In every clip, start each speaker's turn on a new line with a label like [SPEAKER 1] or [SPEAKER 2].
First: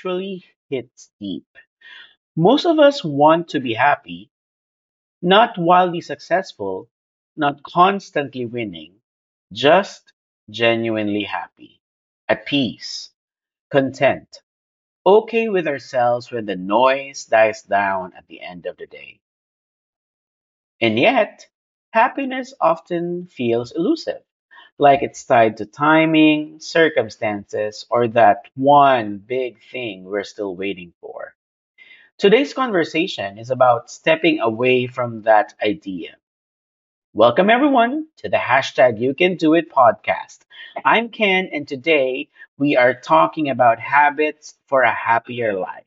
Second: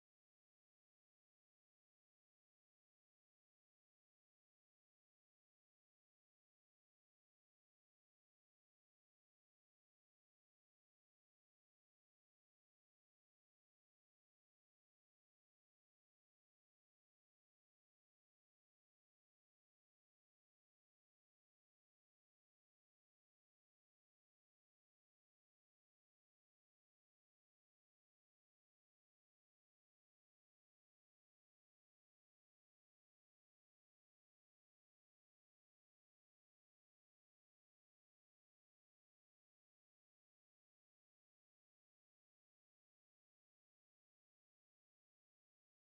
[SPEAKER 1] actually hits deep. Most of us want to be happy, not wildly successful, not constantly winning, just genuinely happy, at peace, content, okay with ourselves when the noise dies down at the end of the day. And yet, happiness often feels elusive, like it's tied to timing, circumstances, or that one big thing we're still waiting for. Today's conversation is about stepping away from that idea. Welcome, everyone, to the hashtag You Can Do It podcast. I'm Ken, and today we are talking about habits for a happier life,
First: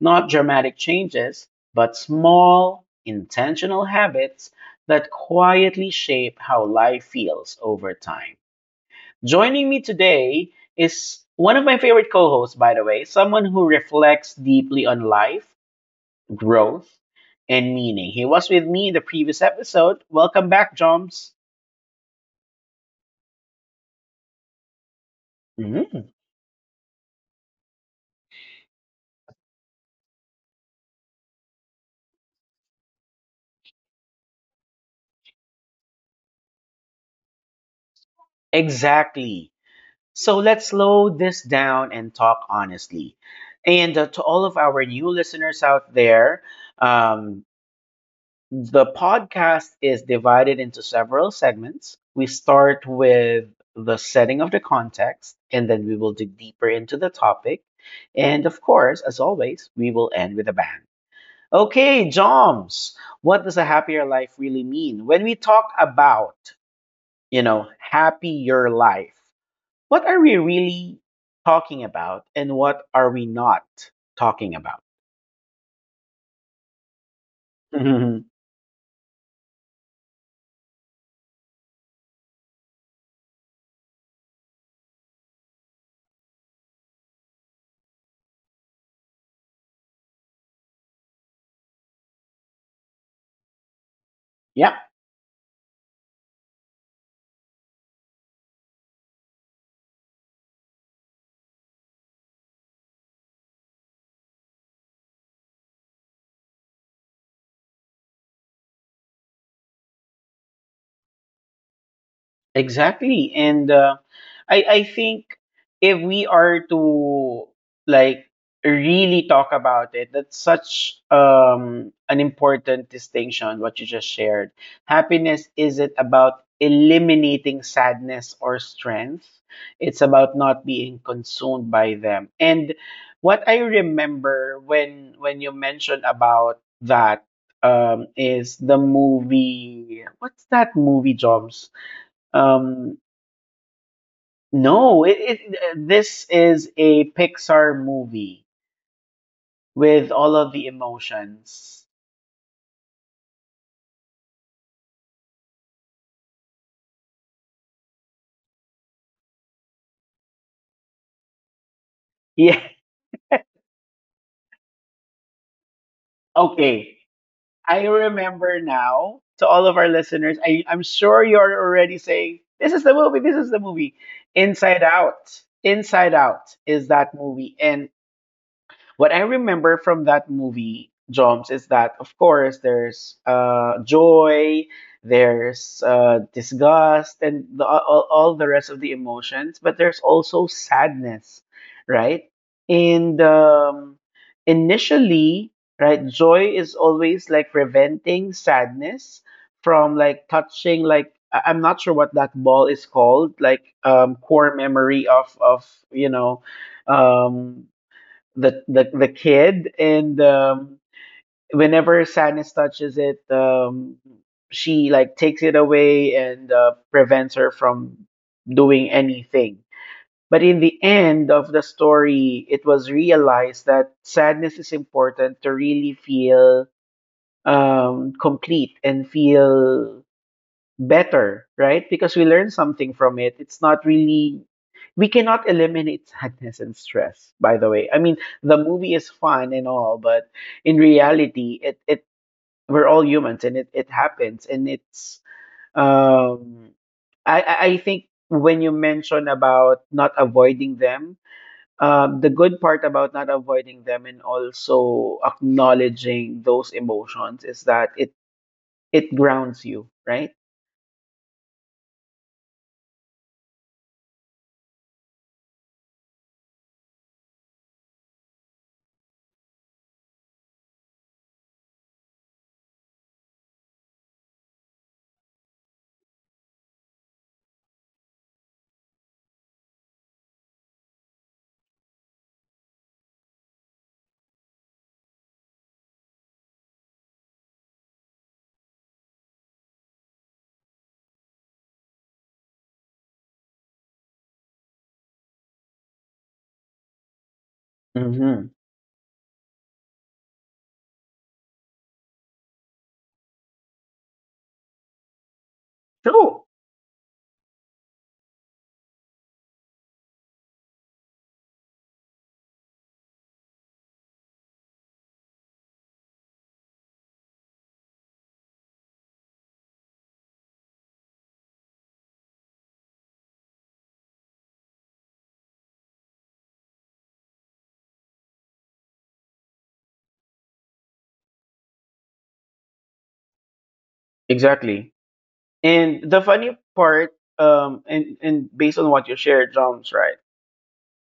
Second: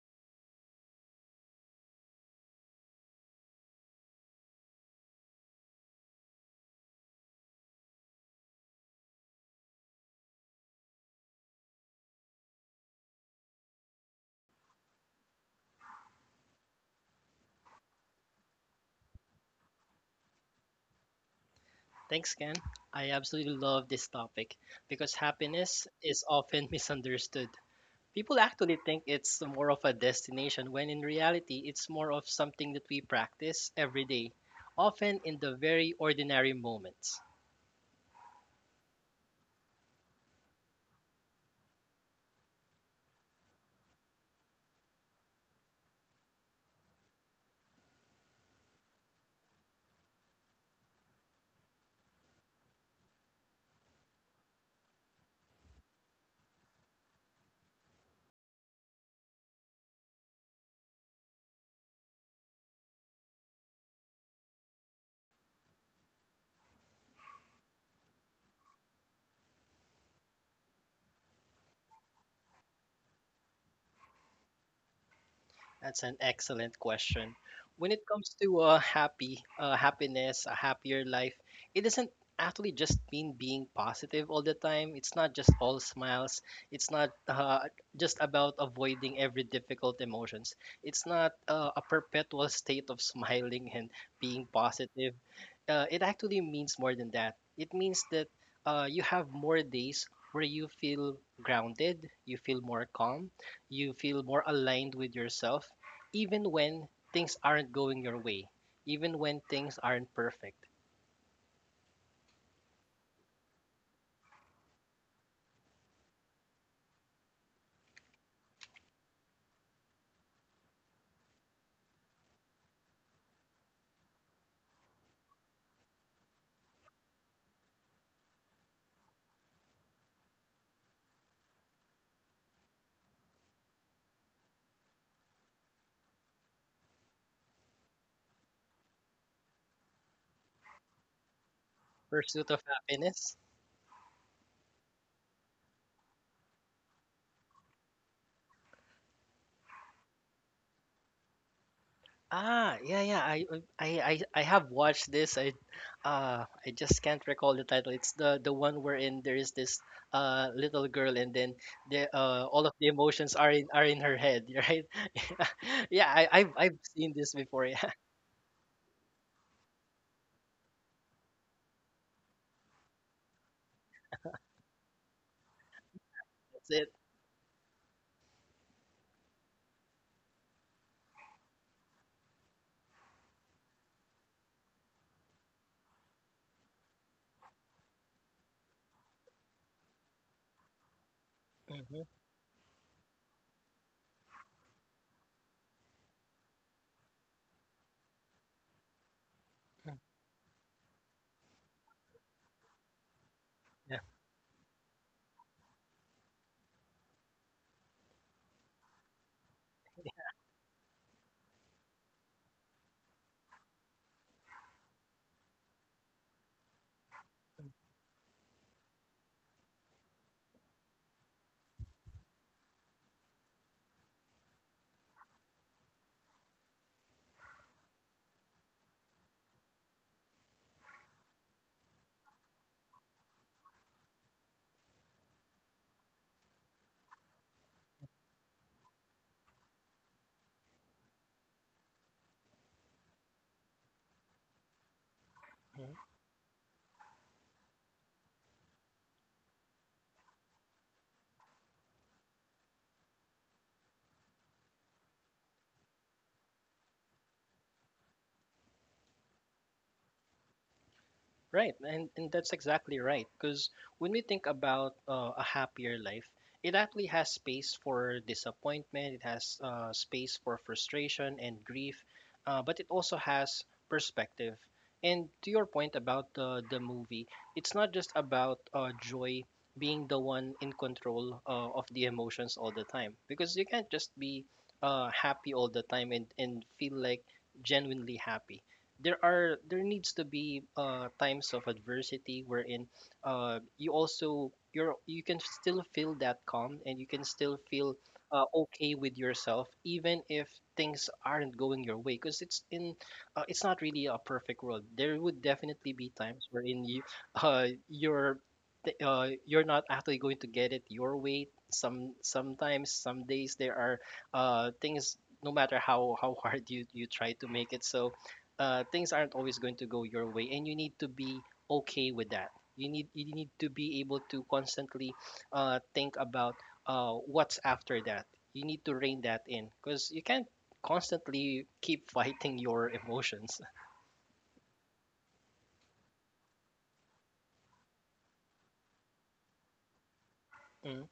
[SPEAKER 1] not dramatic changes, but small, intentional habits that quietly shape how life feels over time. Joining me today is one of my favorite co hosts, by the way, someone who reflects deeply on life, growth, and meaning. He was with me in the previous episode. Welcome back, Joms.
[SPEAKER 2] Thanks, Ken. I absolutely love this topic because happiness
[SPEAKER 1] Mhm.
[SPEAKER 2] is often misunderstood. People actually think it's more of a destination when in reality it's more of something that we practice every day, often in the very ordinary moments.
[SPEAKER 1] Exactly. So let's slow this down and talk honestly. And to all of our new listeners out there. um, The podcast is divided into several segments. We start with the setting of the context, and then we will dig deeper into the topic. And of course, as always, we will end with a bang. Okay, Joms, what does a happier life really mean? When we talk about, happier life, what are we really talking about, and what are we not talking about?
[SPEAKER 2] That's an excellent question. When it comes to happiness, a happier life, it doesn't actually just mean being positive all the time. It's not just all smiles. It's not just about avoiding every difficult emotions. It's not a perpetual state of smiling and being
[SPEAKER 1] Yep.
[SPEAKER 2] positive. It actually means more than that. It means that you have more days where you feel grounded, you feel more calm, you feel more aligned with yourself even when things aren't going your way, even when things aren't perfect.
[SPEAKER 1] Exactly. And I think if we are to like really talk about it, that's such an important distinction, what you just shared. Happiness isn't about eliminating sadness or strength. It's about not being consumed by them. And what I remember when you mentioned about that is the movie. What's that movie, Joms?
[SPEAKER 2] Pursuit of
[SPEAKER 1] Um,
[SPEAKER 2] Happiness.
[SPEAKER 1] no, this is a Pixar movie with all of the emotions.
[SPEAKER 2] Ah, yeah, yeah. I have watched this. I just can't recall the title. It's the one wherein there is this little girl and then the
[SPEAKER 1] Yeah,
[SPEAKER 2] all of the emotions are in her head, right? Yeah, I've
[SPEAKER 1] okay.
[SPEAKER 2] seen this before.
[SPEAKER 1] I
[SPEAKER 2] Yeah,
[SPEAKER 1] remember now. To all of our listeners, I'm sure you're already saying, "This is the movie, this is the movie." Inside Out. Inside Out
[SPEAKER 2] that's
[SPEAKER 1] is
[SPEAKER 2] it.
[SPEAKER 1] that movie. And what I remember from that movie, Joms, is that of course there's joy, there's disgust, and all the rest of the emotions, but there's also sadness,
[SPEAKER 2] Hmm.
[SPEAKER 1] right? And initially, right, joy is always like preventing sadness from like touching, like, I'm not sure what that ball is called, like,
[SPEAKER 2] Yeah.
[SPEAKER 1] core memory of um, the kid, and whenever sadness touches it, she like takes it away and prevents her from doing anything. But in the end of the story, it was realized that sadness is important to really feel complete and feel better, right? Because we learn something from it. It's not really — we cannot eliminate sadness and stress, by the way. I mean, the movie is fun and all, but in reality, it we're all humans, and it happens, and it's um I think when you mention about not avoiding them, the good part about not avoiding them and also acknowledging those emotions is that it grounds you, right?
[SPEAKER 2] Right, and that's exactly right. Because when we think about a happier life, it actually has space for disappointment, it has space for frustration and grief, but it also has perspective. And to your point about the movie, it's not just about joy being the one in control of the emotions all the time, because you can't just be happy all the time and feel like genuinely happy. There needs to be times of adversity wherein you also you're you can still feel that calm and you can still feel
[SPEAKER 1] Mm-hmm.
[SPEAKER 2] okay with yourself even if things aren't going your way because it's not really a perfect world. There would definitely be times wherein you you're th- you're not actually going to get it your way. Sometimes some days there are things, no matter how hard you try to make it so, things aren't always going to go your way, and you need to be okay with that. You need to be able to constantly think about what's after that. You need to rein that in because you can't constantly keep fighting your emotions.
[SPEAKER 1] Exactly. And the funny part, and based on what you shared, Joms, right?
[SPEAKER 2] Mm,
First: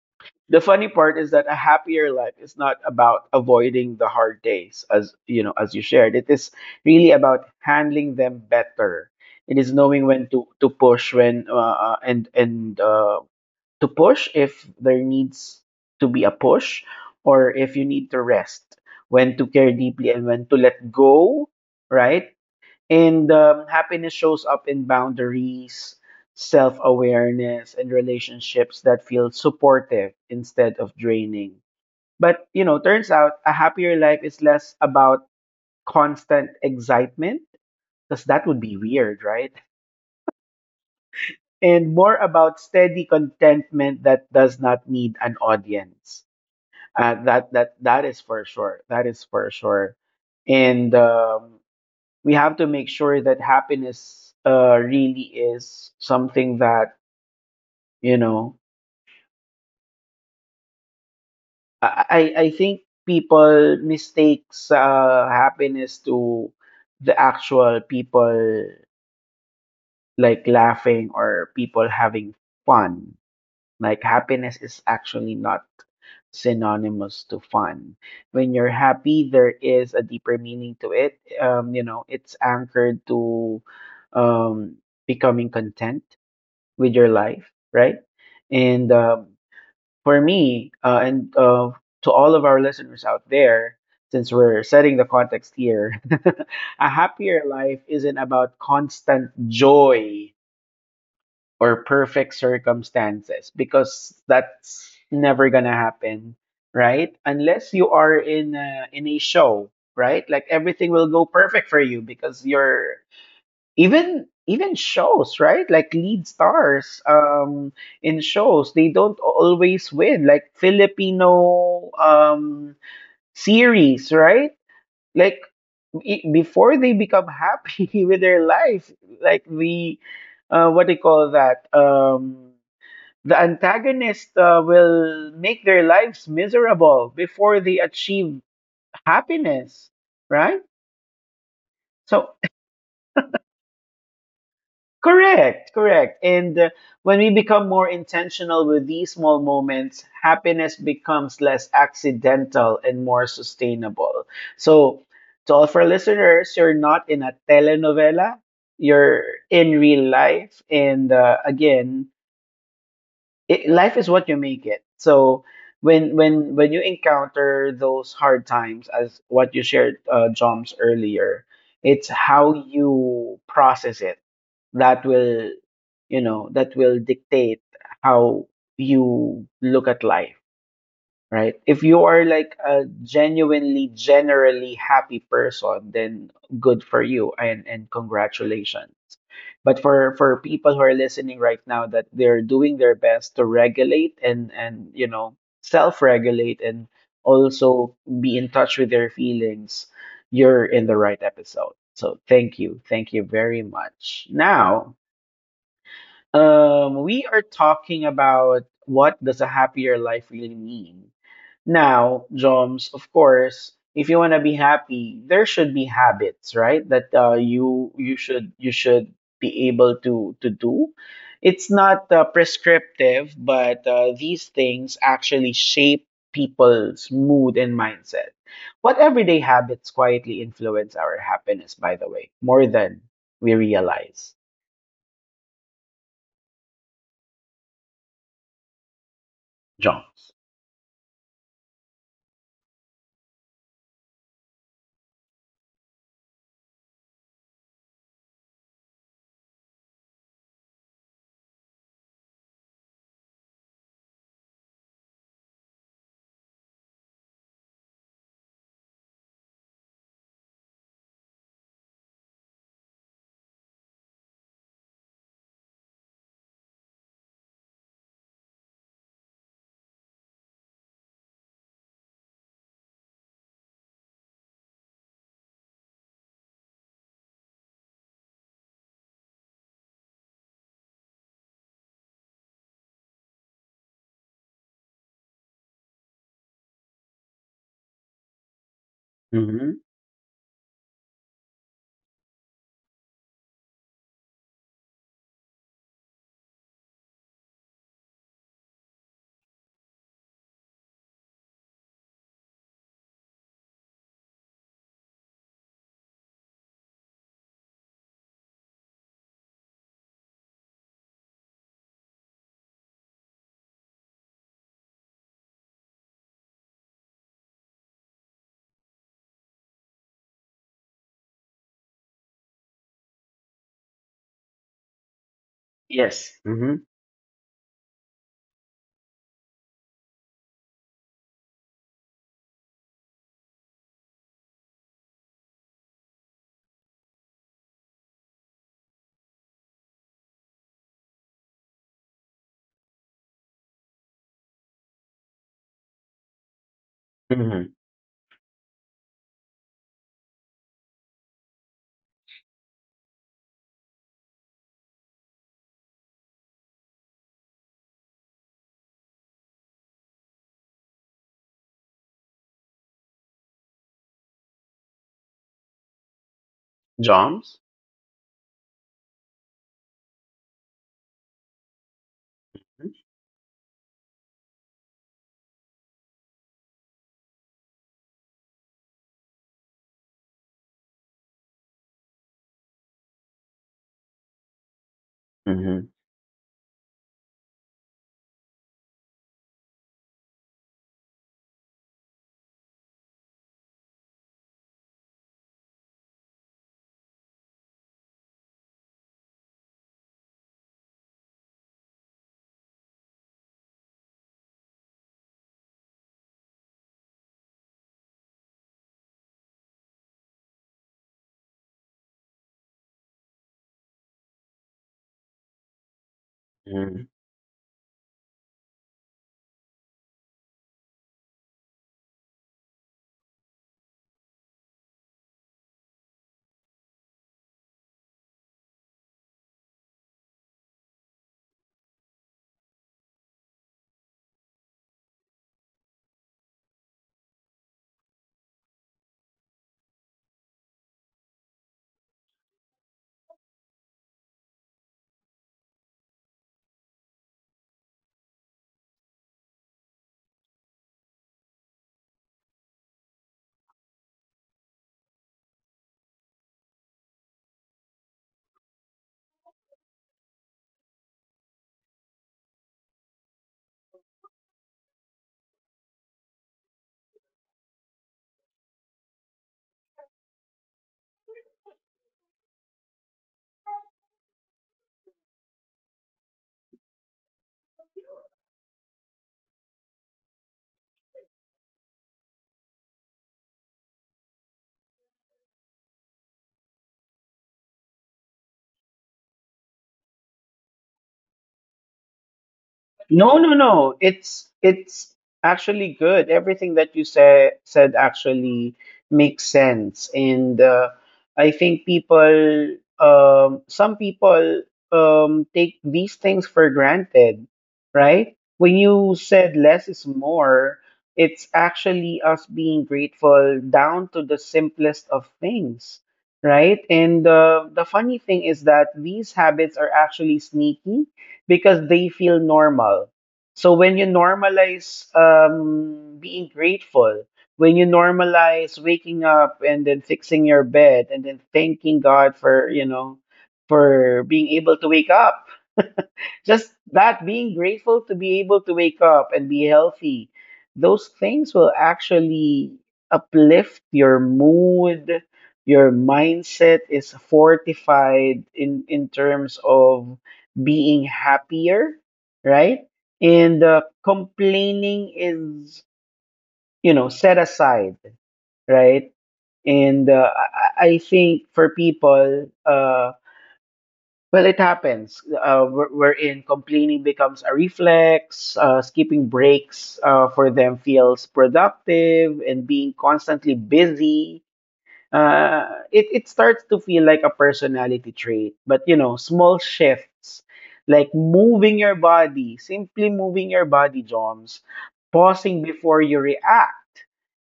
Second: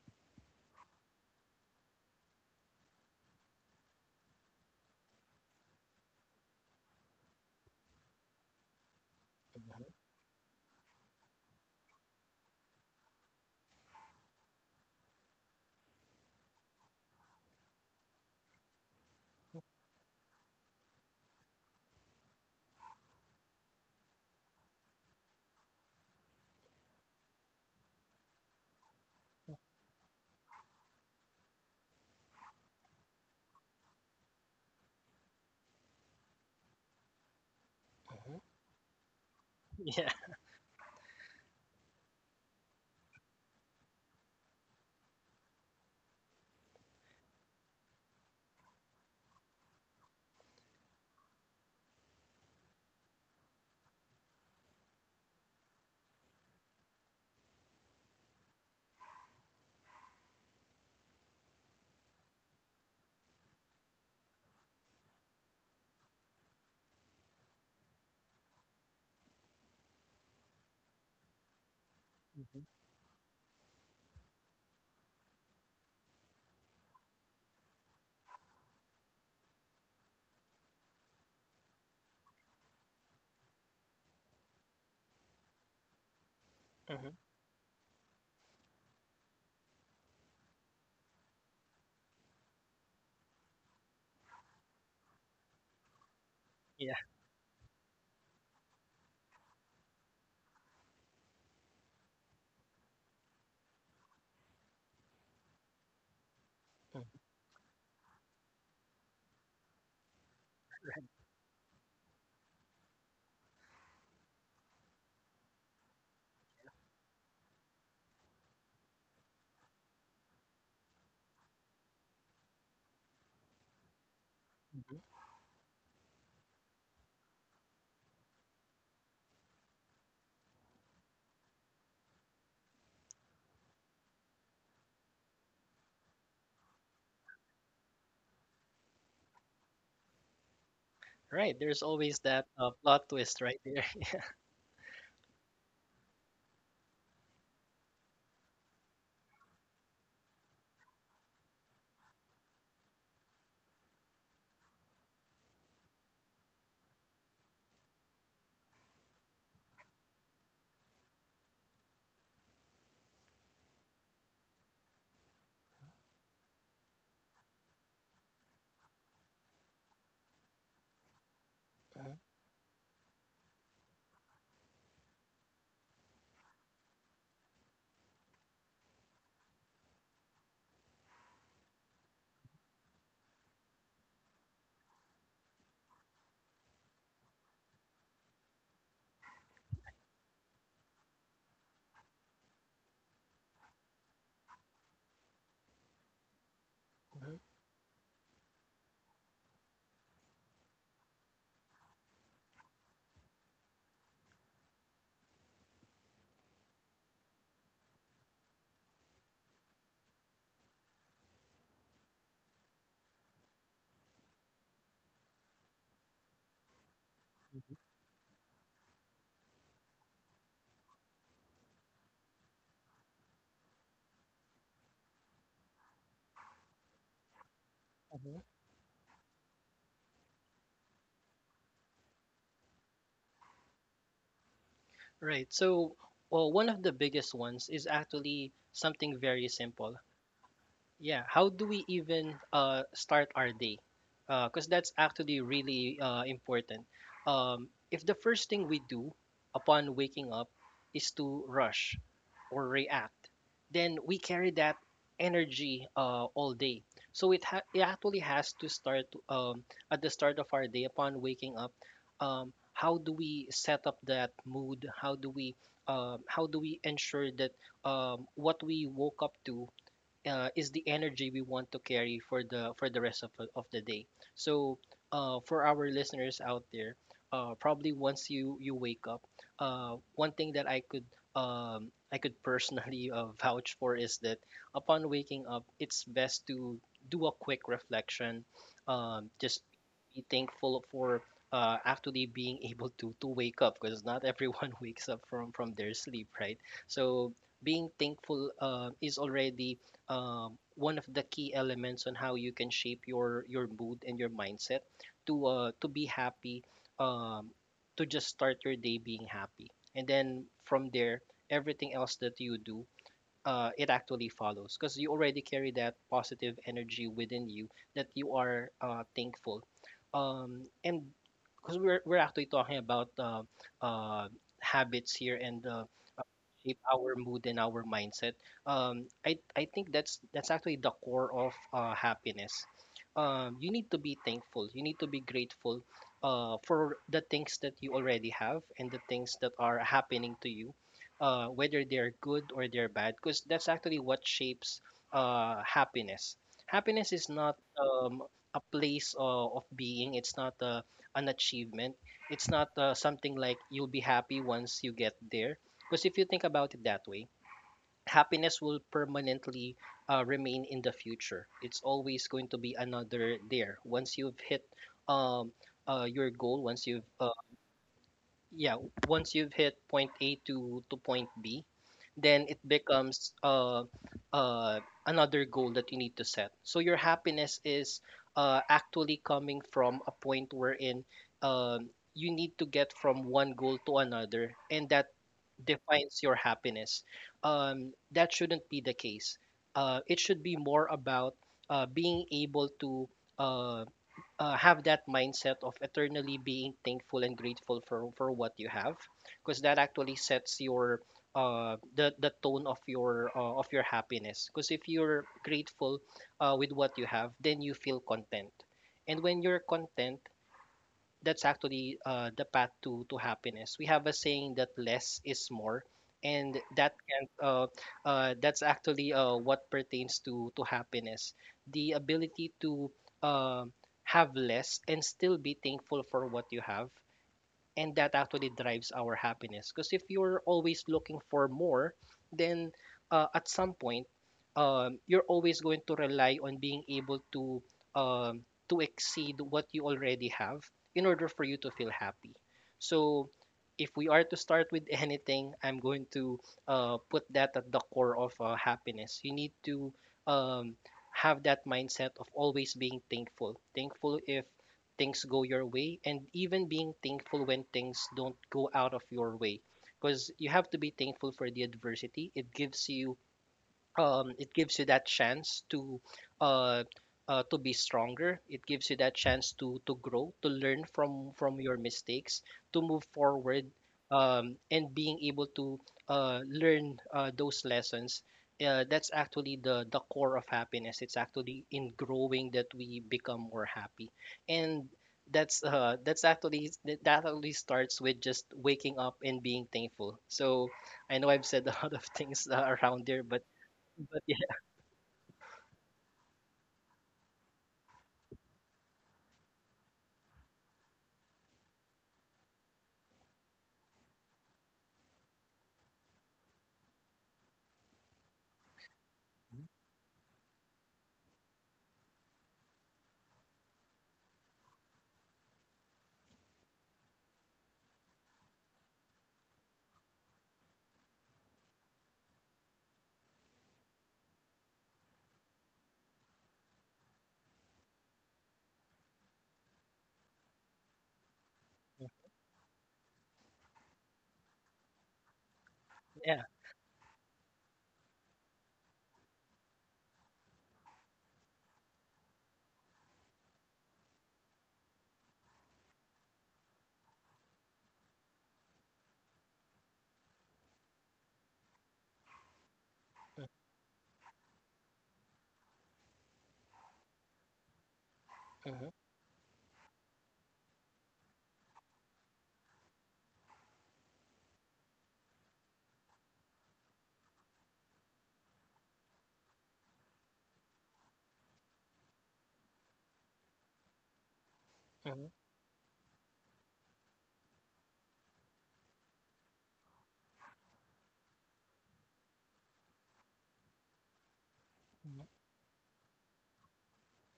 [SPEAKER 1] The funny part is that a happier life is not about avoiding the hard days, as you know, as you shared. It is really about handling them better. It is
[SPEAKER 2] mhm,
[SPEAKER 1] knowing when to push, when and to push if there needs to be a push, or if you need to rest, when to care deeply and when to let go, right? And happiness shows up in boundaries, self awareness, and relationships that feel supportive instead of draining. But, turns out a happier life is less about constant excitement, because
[SPEAKER 2] mhm.
[SPEAKER 1] that would be weird, right?
[SPEAKER 2] Yeah.
[SPEAKER 1] And more about steady contentment that does not need an audience. That is for sure. That is for sure. And we have to make sure that happiness really is something that you know I think people mistakes happiness to the actual people like laughing or people having
[SPEAKER 2] Mhm,
[SPEAKER 1] fun. Like, happiness is actually not synonymous to fun. When you're happy, there is a deeper meaning to it. It's anchored to um becoming content with your
[SPEAKER 2] mhm.
[SPEAKER 1] life, right? And for me, and to all of our listeners out there, since we're setting the context here, a
[SPEAKER 2] Yeah.
[SPEAKER 1] happier life isn't about constant joy or perfect circumstances, because that's never gonna happen,
[SPEAKER 2] Mhm,
[SPEAKER 1] right? Unless you are in a show, right? Like everything will go perfect for you because you're even even shows, right, like lead stars in shows, they don't always win. Like Filipino series, right,
[SPEAKER 2] mhm.
[SPEAKER 1] like, before they become happy with their life, like the what do you call that, the antagonist will make their lives miserable before they achieve happiness, right?
[SPEAKER 2] Right. There's always
[SPEAKER 1] So —
[SPEAKER 2] that plot twist right there.
[SPEAKER 1] correct, correct. And when we become more intentional with these small moments, happiness becomes less accidental and more sustainable. So, to all of our listeners, you're not in a telenovela, you're in real life. And again, life is what you make it. So when you encounter those hard times, as what you shared, Joms, earlier, it's how you process it that will, dictate how you look at life, right? If you are like a genuinely, generally happy person, then good for you, and congratulations. But for people who are listening right now, that they're doing their best to regulate, and self-regulate and
[SPEAKER 2] Mhm,
[SPEAKER 1] also be in touch with their feelings, you're in the right episode. So thank you. Thank you very much. Now, we are talking about what does a happier life really mean. Now, Joms, of course, if you want to be happy, there should be habits, right, that
[SPEAKER 2] mhm,
[SPEAKER 1] you should be able to do. It's not prescriptive, but these things actually shape people's mood and mindset.
[SPEAKER 2] mhm.
[SPEAKER 1] What everyday habits quietly influence our happiness, by the way, more than we realize,
[SPEAKER 2] Right. So, well, one of the biggest ones is actually something very simple.
[SPEAKER 1] Joms?
[SPEAKER 2] Yeah, how do we even start our day? Because that's actually really important. If the first thing we do upon waking up is to rush or react, then we carry that energy all day. So it actually has to start at the start of our day upon waking up. How do we set up that mood? How do we ensure that what we woke up to is the energy we want to carry for the rest of the day. So for our listeners out there, probably once you wake up, one thing that I could personally vouch for is that upon waking up it's best to do a quick reflection. Just
[SPEAKER 1] Hmm.
[SPEAKER 2] be thankful for actually being able to wake up, because not everyone wakes up from their sleep, right? So being thankful is already one of the key elements on how you can shape your mood and your mindset to be happy, um, to just start your day being happy, and then from there, everything else that you do, it actually follows because you already carry that positive energy within you, that you are thankful, and because we're actually talking about uh, habits here and
[SPEAKER 1] Yes.
[SPEAKER 2] shape
[SPEAKER 1] Hmm.
[SPEAKER 2] our mood and our mindset. Um, I think that's actually the core of happiness. You need to be thankful. You need to be grateful for the things that you already have and the things that are happening to you, whether they're good or they're bad, because that's actually what shapes happiness. Happiness is not
[SPEAKER 1] Hmm.
[SPEAKER 2] a place of being. It's not an achievement. It's not something like you'll be happy once you get there, because if you think about it that way, happiness will permanently remain in the future. It's always going to be another there. Once you've hit um, your goal, once you've
[SPEAKER 1] Joms.
[SPEAKER 2] yeah, once you've hit point A to point B, then it becomes uh, another goal that you need to set. So your happiness is actually coming from a point wherein you need to get from one goal to another, and that
[SPEAKER 1] Hmm.
[SPEAKER 2] defines your happiness. That shouldn't be the case. It should be more about being able to uh, have that mindset of eternally being thankful and grateful for what you have, because that actually sets your the tone of your happiness. Because if you're grateful with what you have, then you feel content. And when you're content, that's actually the path to happiness. We have a saying that less is more, and that can that's actually what pertains to happiness. The ability to uh, have less and still be thankful for what you have, and that actually drives our happiness, because if you're always looking for more, then at some point you're always going to rely on being able um, to exceed what you already have in order for you to feel happy. So if we are to start with anything, I'm going to put that at the core of happiness. You need to um, have that mindset of always being thankful if things go your way, and even being thankful when things don't go out of your way, because you have to be thankful for the adversity it gives you. It gives you that chance uh, to be stronger. It gives you that chance to grow, to learn from your mistakes, to move forward, and being able to learn those lessons. That's actually the core of happiness. It's actually in growing that we become more happy, and that's actually that actually starts with just waking up and being thankful. So I know I've said a lot of things around there,
[SPEAKER 1] No, no, no.
[SPEAKER 2] but yeah.
[SPEAKER 1] It's actually good. Everything that you said actually makes sense, and I think people, some people, take these things for granted, right? When you said
[SPEAKER 2] Mhm.
[SPEAKER 1] less is more, it's actually us being grateful down to the simplest of things, right? And the funny thing is that these habits are actually sneaky because they feel normal. So when you normalize being grateful, when you normalize waking up and then fixing your bed and then thanking God for being able to wake up.
[SPEAKER 2] Yeah.
[SPEAKER 1] Just that — being grateful to be able to wake up and be healthy. Those things will actually uplift your mood, your mindset is fortified in terms of being happier, right?
[SPEAKER 2] Uh-huh.
[SPEAKER 1] And complaining is set aside,
[SPEAKER 2] Uh-huh.
[SPEAKER 1] right? And I think for people, well, it happens. We're in complaining becomes a reflex. Skipping breaks, for them, feels productive, and being constantly busy,
[SPEAKER 2] Uh-huh.
[SPEAKER 1] it starts to feel like a personality trait. But, small shifts like moving your body, simply moving your body, Joms, pausing before you react,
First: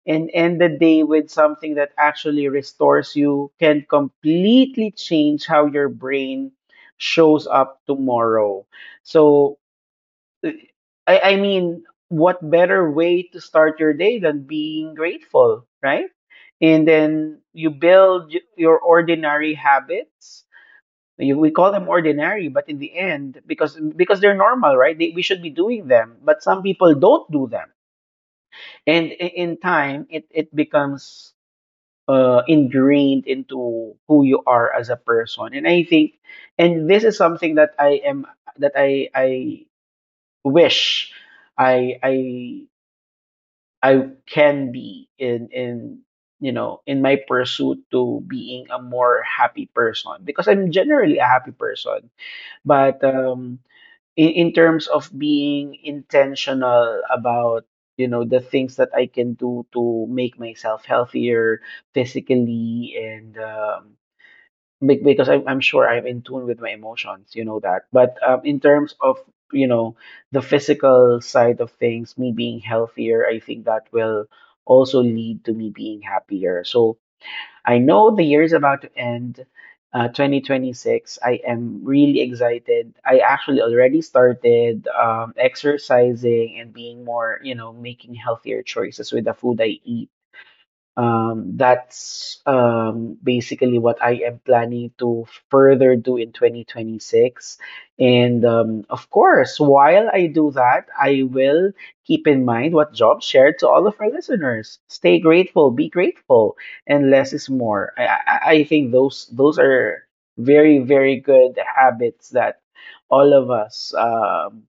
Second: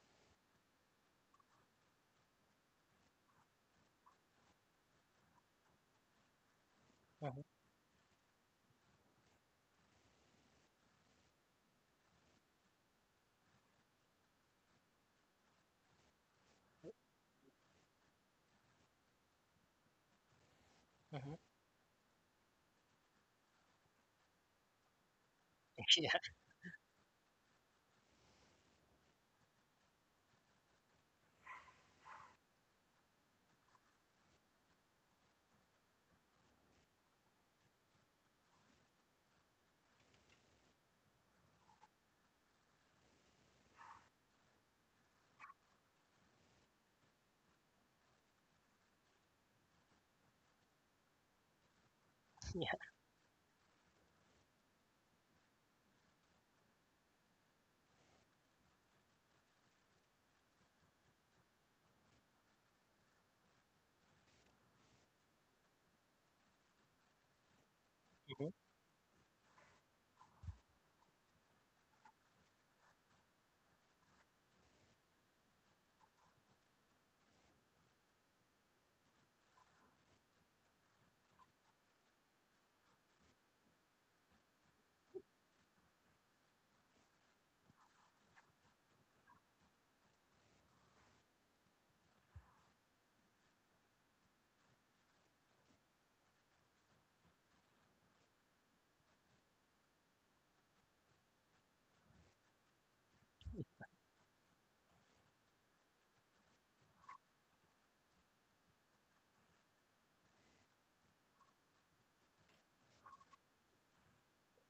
[SPEAKER 1] and end the day with something that actually restores you, can completely change how your brain shows up tomorrow. So, I, I mean, what better way to start your day than being grateful, right? And then you build your ordinary habits.
[SPEAKER 2] Uh-huh.
[SPEAKER 1] We call them ordinary, but in the end, because they're normal, right, we should be doing them, but some people don't do them. And in time, it becomes ingrained into who you are as a person. And I think — and this is something that I wish i i I can be in you know in my pursuit to being a more happy person, because I'm generally a happy person.
[SPEAKER 2] Yeah.
[SPEAKER 1] But in terms of being intentional about the things that I can do to make myself healthier, physically, and because I'm sure I'm in tune with my emotions, you know that. But
[SPEAKER 2] Yeah. Mhm.
[SPEAKER 1] in terms of, you know, the physical side of things, me being healthier, I think that will also lead to me being happier. So I know the year is about to end, 2026. I am really excited. I actually already started exercising and being more, making healthier choices with the food I eat. That's basically what I am planning to further do in 2026. And of course, while I do that, I will keep in mind what Job shared to all of our listeners. Stay grateful, be grateful, and less is more. I think those are very very good habits that all of us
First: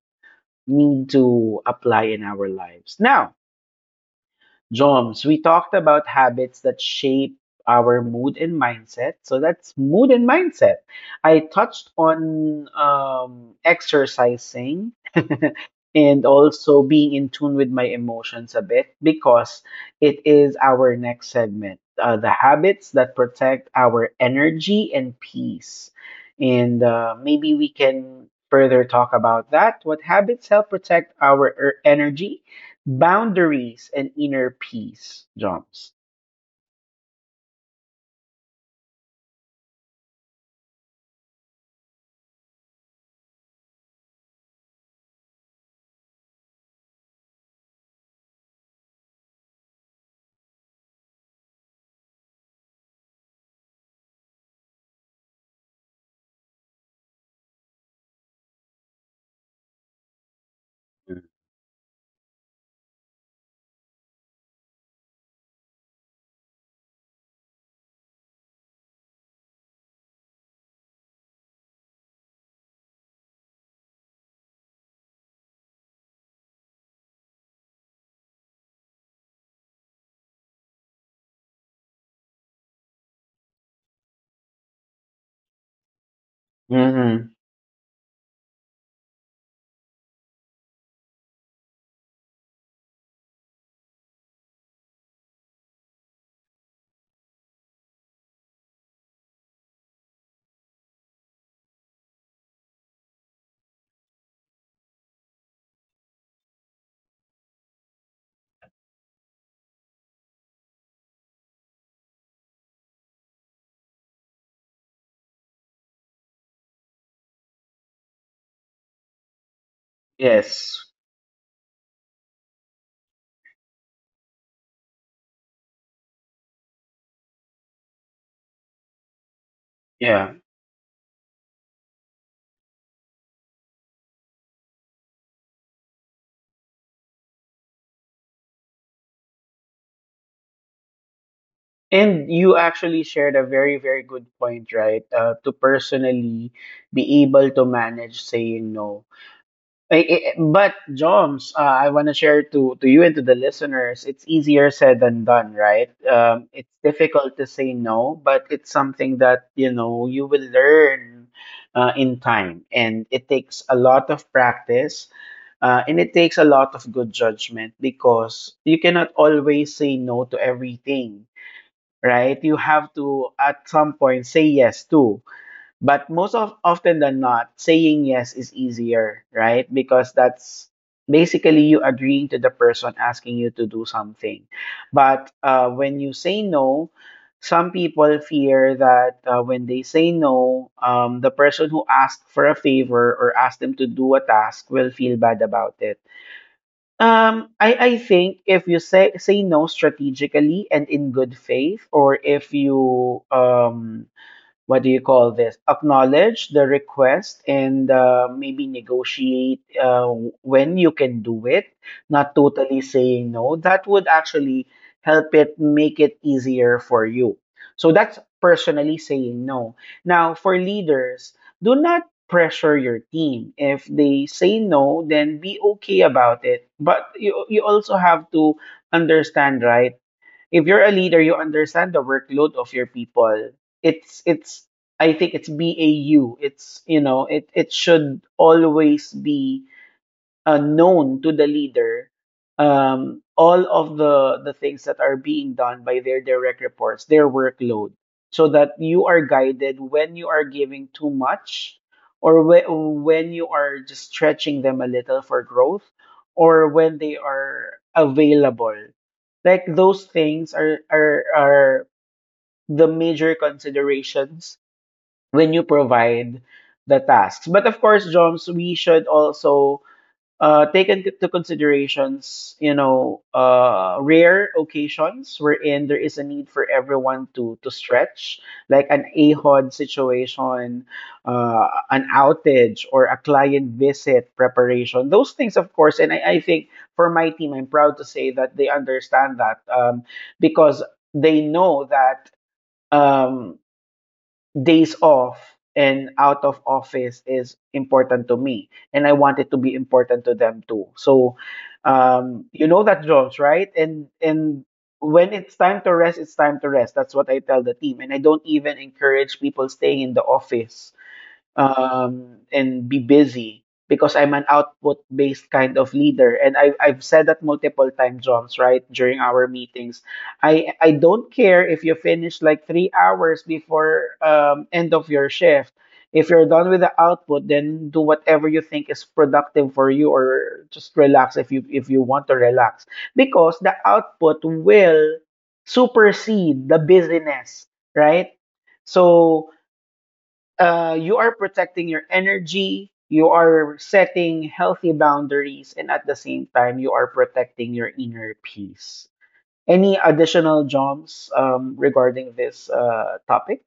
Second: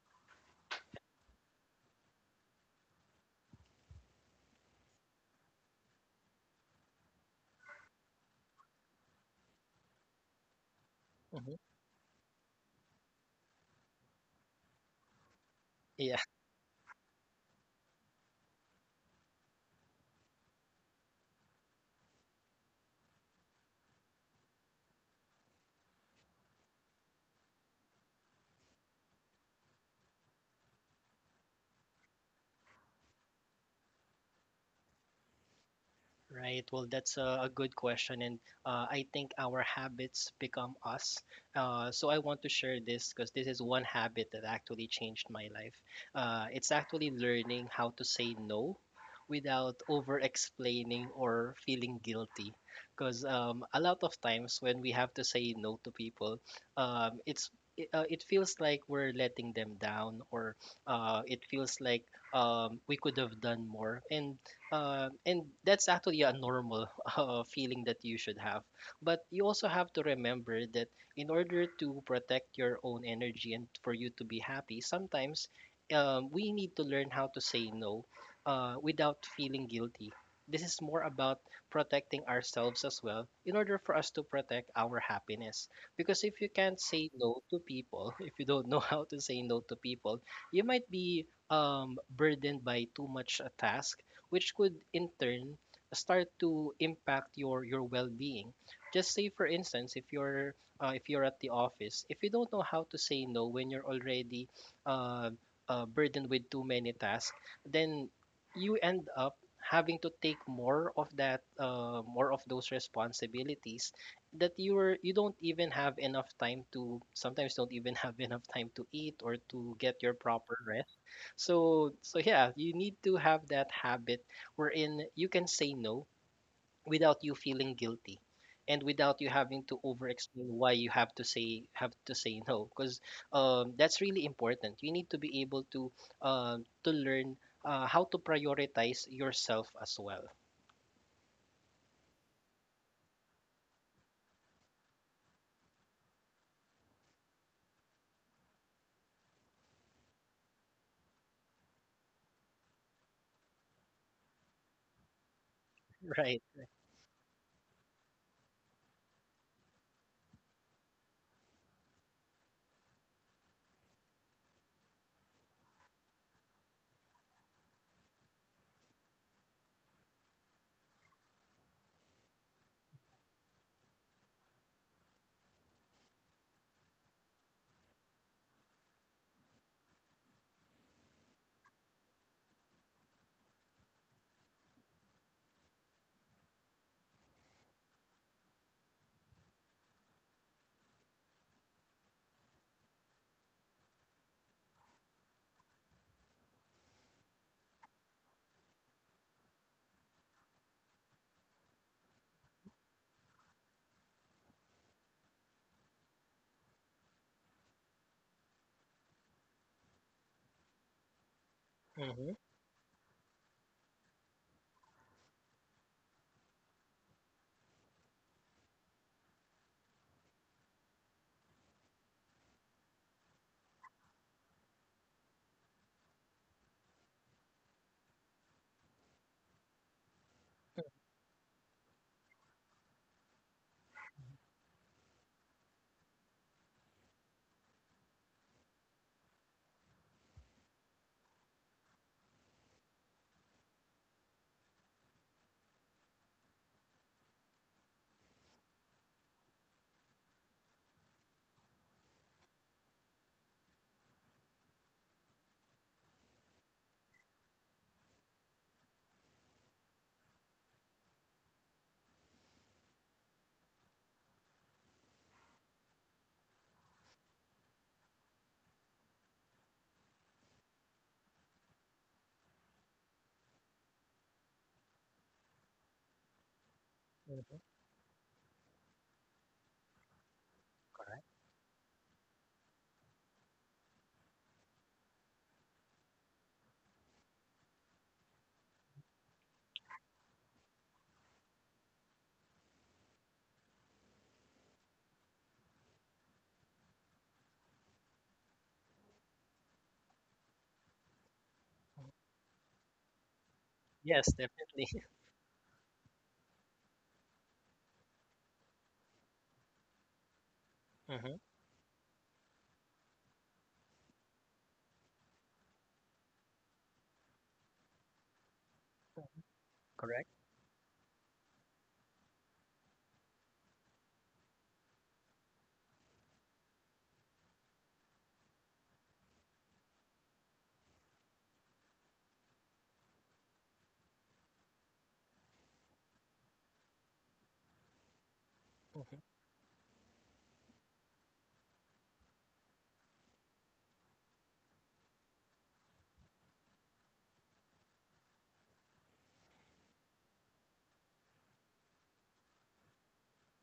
[SPEAKER 1] need to apply in our lives. Now, Joms, we talked about habits that shape our mood and mindset. So that's mood and mindset. I
[SPEAKER 2] Mhm.
[SPEAKER 1] touched on exercising
[SPEAKER 2] Yeah.
[SPEAKER 1] and also being in tune with my emotions a bit because it is our next segment, the habits that protect our energy and peace. And maybe we can further talk about that. What habits help protect our energy, boundaries, and inner peace, jumps?
[SPEAKER 2] Right. Well, that's a good question, and I think our habits become us. So I want to share this because this is one habit that actually changed my life. It's actually learning how to say no without over explaining or feeling guilty. Because a lot of times when we have to say no to people, um, it's it feels like we're letting them down, or it feels like we could have done more. And that's actually a normal feeling that you should have. But you also have to remember that in order to protect your own energy and for you to be happy, sometimes we need to learn how to say no without feeling guilty. This is more about protecting ourselves as well in order for us to protect our happiness. Because if you can't say
[SPEAKER 1] Mm-hmm.
[SPEAKER 2] no to people, if you don't know how to say no to people, you might be burdened by too much a task, which could in turn start to impact your well-being. Just say for instance, if you're at the office, if you don't know how to say no when you're already uh, burdened with too many tasks, then you end up having to take more of that, more of those responsibilities, that you don't even have enough time to, sometimes don't even have enough time to eat or to get your proper
[SPEAKER 1] Yes.
[SPEAKER 2] rest. So so yeah, you need to have that habit wherein you can say no without you feeling guilty, and without you having to over
[SPEAKER 1] Yeah,
[SPEAKER 2] explain why you have to say no, because that's really important. You need to be able to learn how to prioritize yourself as well.
[SPEAKER 1] and you actually shared a very very good point, right? To personally be able to manage saying no. But Joms, I want to share to you and to the listeners. It's easier said than done, right?
[SPEAKER 2] Right?
[SPEAKER 1] It's difficult to say no, but it's something that you know you will learn in time, and it takes a lot of practice. And it takes a lot of good judgment because you cannot always say no to everything, right? You have to, at some point, say yes too. But most of often than not, saying yes is easier, right? Because that's basically you agreeing to the person asking you to do something. But when you say no, some people fear that when they say no, the person who asked for a favor or asked them to do a task will feel bad about it. I think if you say no strategically and in good faith, or if you what do you call this, acknowledge the request and maybe negotiate when you can do it,
[SPEAKER 2] Hmm.
[SPEAKER 1] not totally saying no, that would actually help, it make it easier for you. So that's personally saying no. Now for leaders, do not pressure your team. If they say no, then be okay about it. But you also have to understand, right? If you're a leader, you understand the workload of your people. It's I think it's BAU. It's, you know, it should always be known to the leader, all of the things that are being done by their direct reports, their workload, so that you are guided when you are giving too much, or when you are just stretching them a little for growth, or when they are available. Like those things are the major considerations when you provide the tasks. But of course, Joms, we should also take into considerations, you know, rare occasions wherein there is a need for everyone to stretch, like an AHOD situation, an outage, or a client visit preparation. Those things, of course, and I think for my team, I'm proud to say that they understand that, because they know that. Um, Days off and out of office is important to me, and I want it to be important to them too. So, you know that, jobs, right? and
[SPEAKER 2] Yes,
[SPEAKER 1] and
[SPEAKER 2] definitely.
[SPEAKER 1] when it's time to rest, it's time to rest. That's what I tell the team, and I don't even encourage people staying in the office
[SPEAKER 2] Hmm.
[SPEAKER 1] and be busy, because I'm an output based kind of leader. And I've said that multiple times, Joms, right? During our meetings.
[SPEAKER 2] Correct.
[SPEAKER 1] I don't care if you finish like 3 hours before end of your shift. If you're done with the output, then do whatever you think is productive for you, or just relax if you want to relax. Because the output will supersede the busyness, right?
[SPEAKER 2] Mm-hmm.
[SPEAKER 1] So you are protecting your energy, you are setting healthy boundaries, and at the same time, you are protecting your inner peace. Any additional, jobs, regarding this topic?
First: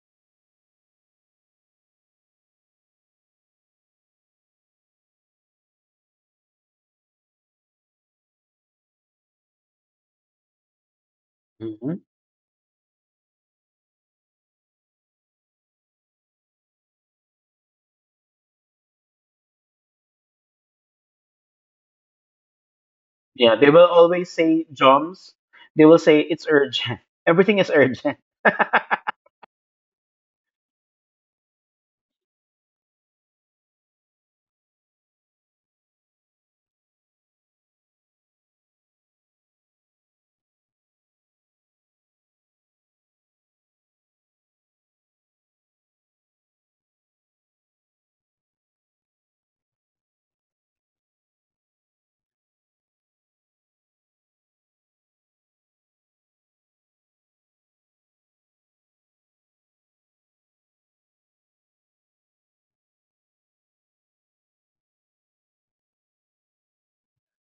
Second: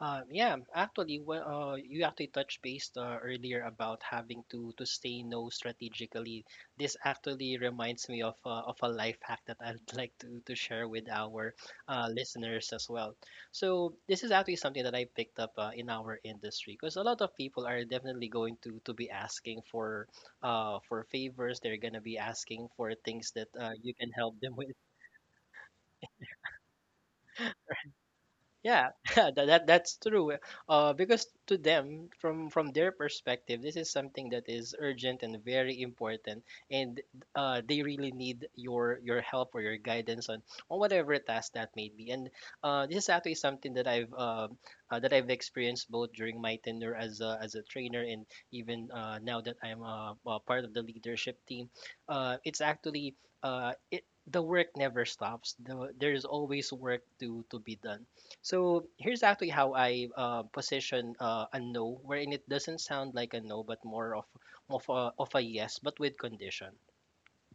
[SPEAKER 2] Yeah, actually, well, you actually touched base earlier about having to say no strategically. This actually reminds me of a life hack that I'd like to share with our
[SPEAKER 1] Mhm.
[SPEAKER 2] listeners as well. So this is actually something that I picked up in our industry because a lot of people are definitely going to be asking for for favors. They're gonna be asking for things that
[SPEAKER 1] Yeah, they will
[SPEAKER 2] you can
[SPEAKER 1] always
[SPEAKER 2] help them with.
[SPEAKER 1] say, jobs. They will say it's urgent. Everything is urgent.
[SPEAKER 2] Yeah, that's true. Because to them, from their perspective, this is something that is urgent and very important, and they really need your help or your guidance on whatever task that may be. And this is actually something that I've experienced both during my tenure as as a trainer and even now that I'm part of the leadership team. Uh, it's actually the work never stops. There's always work to be done. So here's actually how I position a no, wherein it doesn't sound like a no, but more of a yes, but with condition.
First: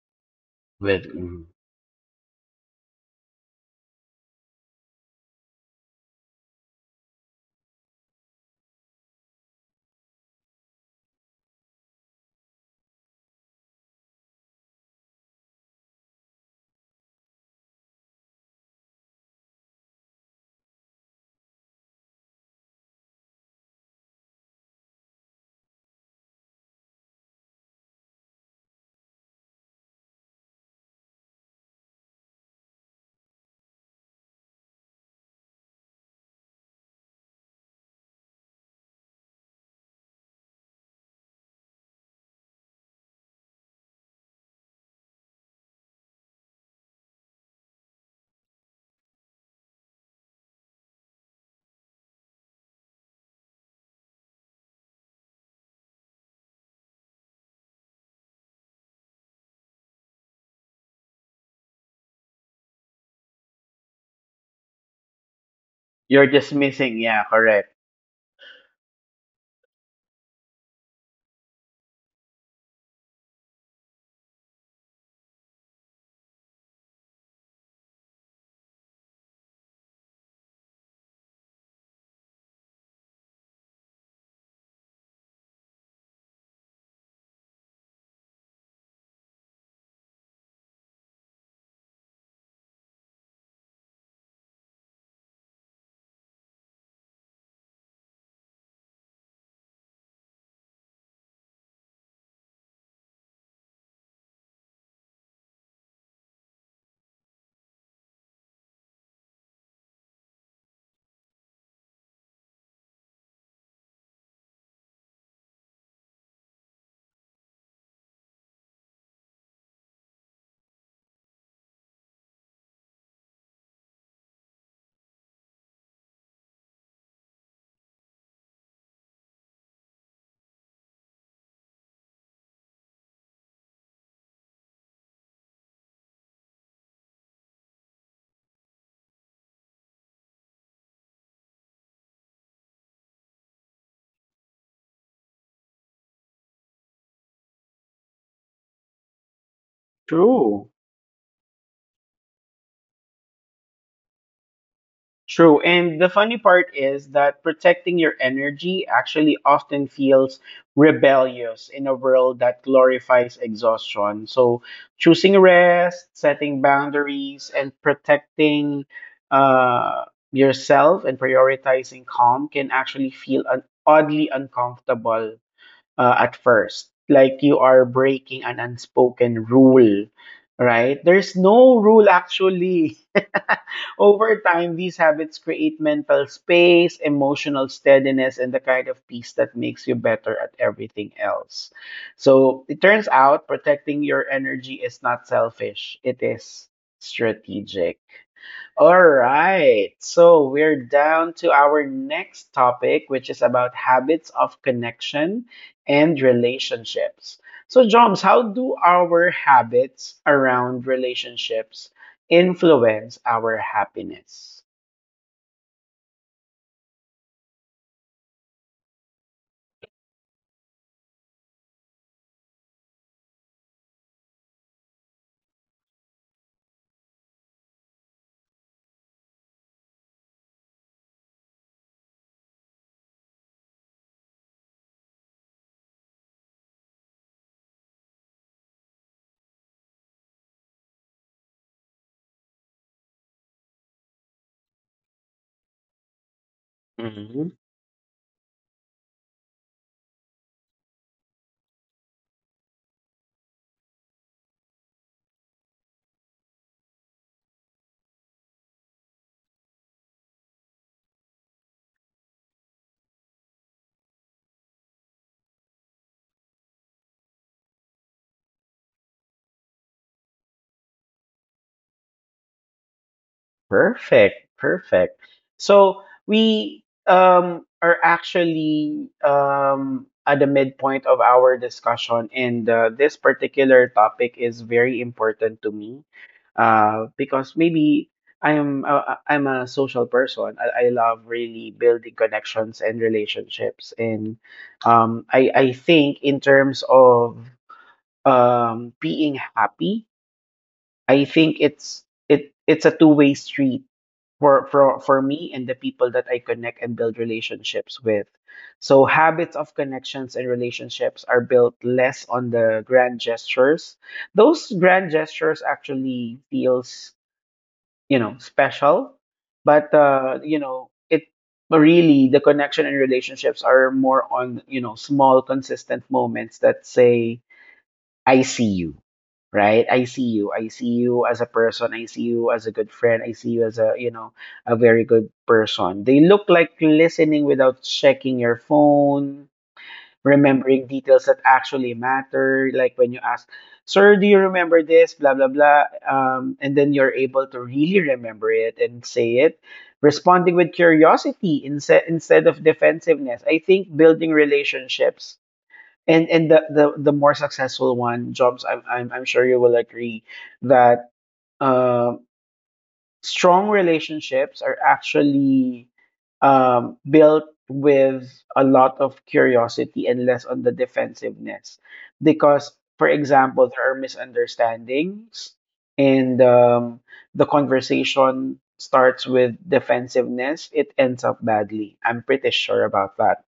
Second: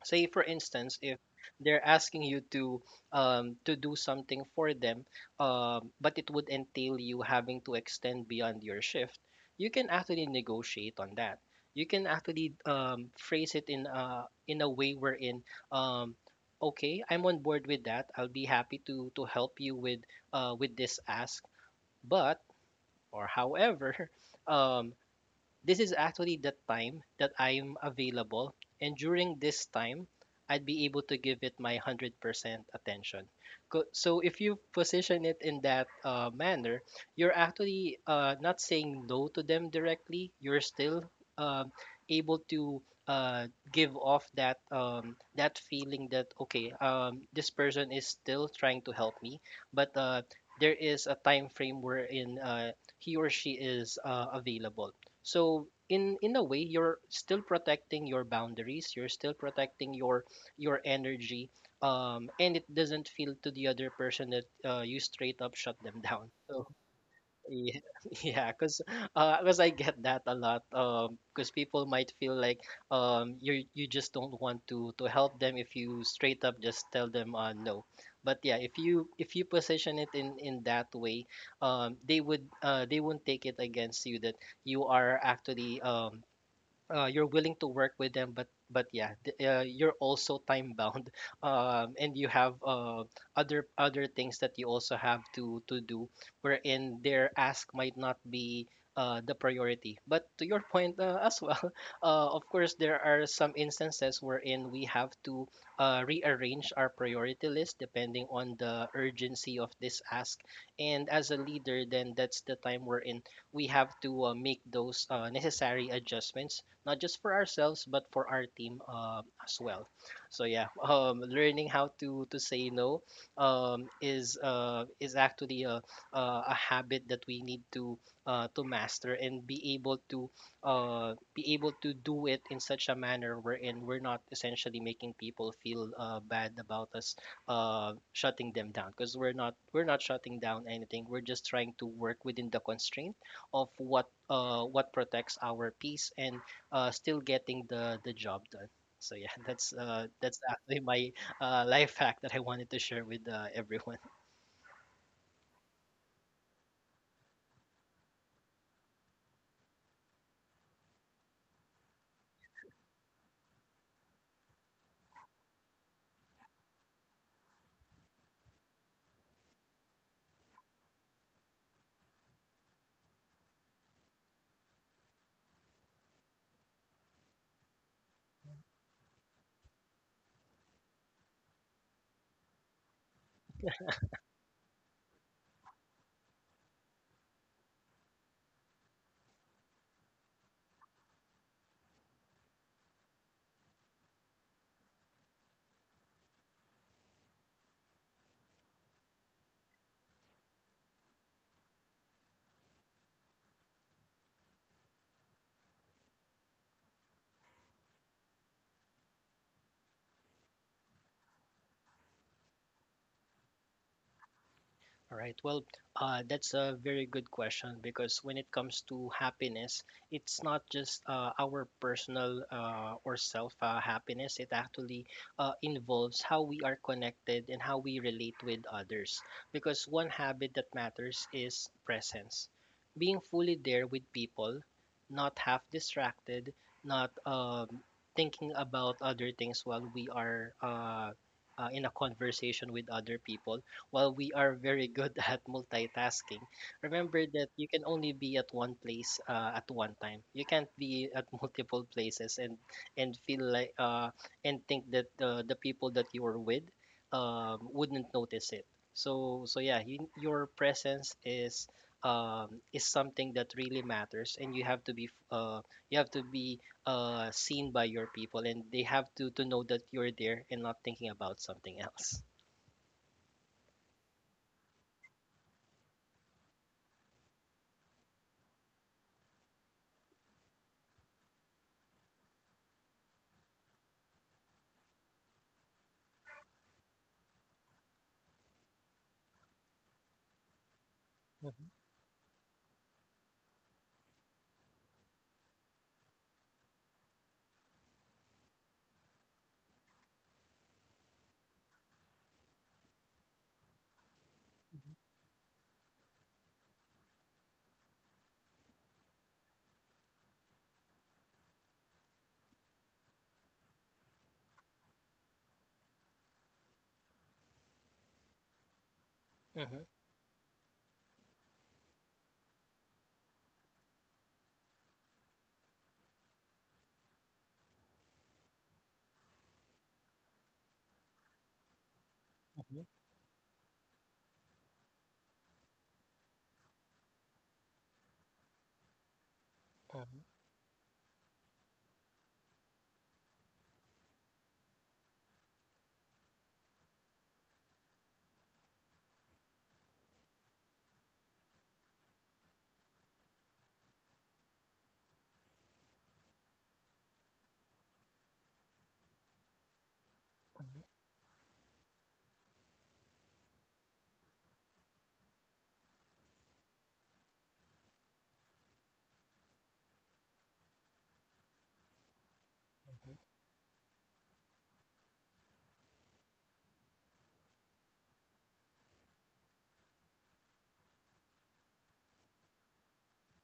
[SPEAKER 2] Say for instance
[SPEAKER 1] Well,
[SPEAKER 2] if
[SPEAKER 1] mhm.
[SPEAKER 2] they're asking you to do something for them, but it would entail you having to extend beyond your shift. You can actually negotiate on that. You can actually phrase it in a way wherein, um okay, I'm on board with that. I'll be happy to help you with this ask. But or however, um this is actually the time that I'm available, and during this time, I'd be able to give it my 100% attention. So if you position it in that manner, you're actually not saying no to them directly. You're still um, able to give off that that feeling that, okay, this person is still trying to help me, but there is a time frame wherein he or she is available. So in a way, you're still protecting your boundaries. You're still protecting your energy. And it doesn't feel to the other person that you straight up shut them
[SPEAKER 1] You're
[SPEAKER 2] down. So
[SPEAKER 1] dismissing. Yeah, correct.
[SPEAKER 2] yeah, yeah, cause, 'cause I get that a lot. Cause people might feel like, you just don't want to help them if you straight up just tell them, no. But yeah, if you position it in that way, they would they won't take it against you that you are actually you're willing to work with them, but you're also time bound, and you have other things that you also have to do, wherein their ask might not be the priority. But to your point as well, of course there are some instances wherein we have to rearrange our priority list depending on the urgency of this ask. And as a leader, then that's the time wherein we have to make those necessary adjustments, not just for ourselves but for our team as well. So yeah, learning how to say no, is actually a a habit that we need to master and be able to do it in such a manner wherein we're not essentially making people feel bad about us, shutting them down, because we're not shutting down anything. We're just trying to work within the constraint of what protects our peace and still getting the job done. So yeah, that's
[SPEAKER 1] True.
[SPEAKER 2] actually my life hack that I wanted to share with everyone.
[SPEAKER 1] True. And the funny part is that protecting your energy actually often feels rebellious in a world that glorifies exhaustion. So, choosing rest, setting boundaries, and protecting uh, yourself, and prioritizing calm can actually feel oddly uncomfortable at first, like you are breaking an unspoken rule, right? There's no rule actually. Over time, these habits create mental space, emotional steadiness, and the kind of peace that makes you better at everything else. So it turns out protecting your energy is not selfish, it is strategic. All right. So we're down to our next topic, which is about habits of connection and relationships. So, Joms, how do our habits around relationships influence our happiness?
[SPEAKER 2] All right. Well, that's a very good question, because when it comes to happiness, it's not just our personal or self happiness. It actually involves how we are connected and how we relate with others. Because one habit that matters is presence, being fully there with people, not half distracted, not thinking about other things while we are in a conversation with other people. While we are very good at multitasking, remember that you can only be at one place at one time. You can't be at multiple places and feel like and think that the people that you are with wouldn't notice it. So yeah, your presence is something that really matters, and you have to you have to be seen by your people, and they have to know that you're there and not thinking about something else.
[SPEAKER 1] Perfect, perfect. So we are actually at the midpoint of our discussion, and this particular topic is very important to me because maybe I am I'm a social person. I love
[SPEAKER 2] Mhm,
[SPEAKER 1] really building connections and relationships, and I think in terms of being happy, I think it's it's a two-way street for
[SPEAKER 2] mhm.
[SPEAKER 1] for me and the people that I connect and build relationships with. So habits of connections and relationships are built less on the grand gestures. Those grand gestures actually feels, you know, special,
[SPEAKER 2] Mhm.
[SPEAKER 1] but you know, it really the connection and relationships are more on, you know, small consistent moments that say I see you, right? I see you. I see you as a person. I see you as a
[SPEAKER 2] Biết,
[SPEAKER 1] good friend. I see you as a, you know, a very good person. They look like listening without checking your phone,
[SPEAKER 2] mình biết,
[SPEAKER 1] remembering details that actually matter. Like when you ask, sir, do you remember this? Blah, blah, blah. And then you're able to really remember it and say it. Responding with curiosity instead of defensiveness. I think building relationships and the more successful one, jobs, I'm sure you will agree
[SPEAKER 2] mình biết,
[SPEAKER 1] that uh, strong relationships are actually built with a lot of curiosity and less on the defensiveness, because
[SPEAKER 2] mình
[SPEAKER 1] for
[SPEAKER 2] biết,
[SPEAKER 1] example there are misunderstandings and the conversation starts with defensiveness, it ends up badly. I'm pretty sure about that.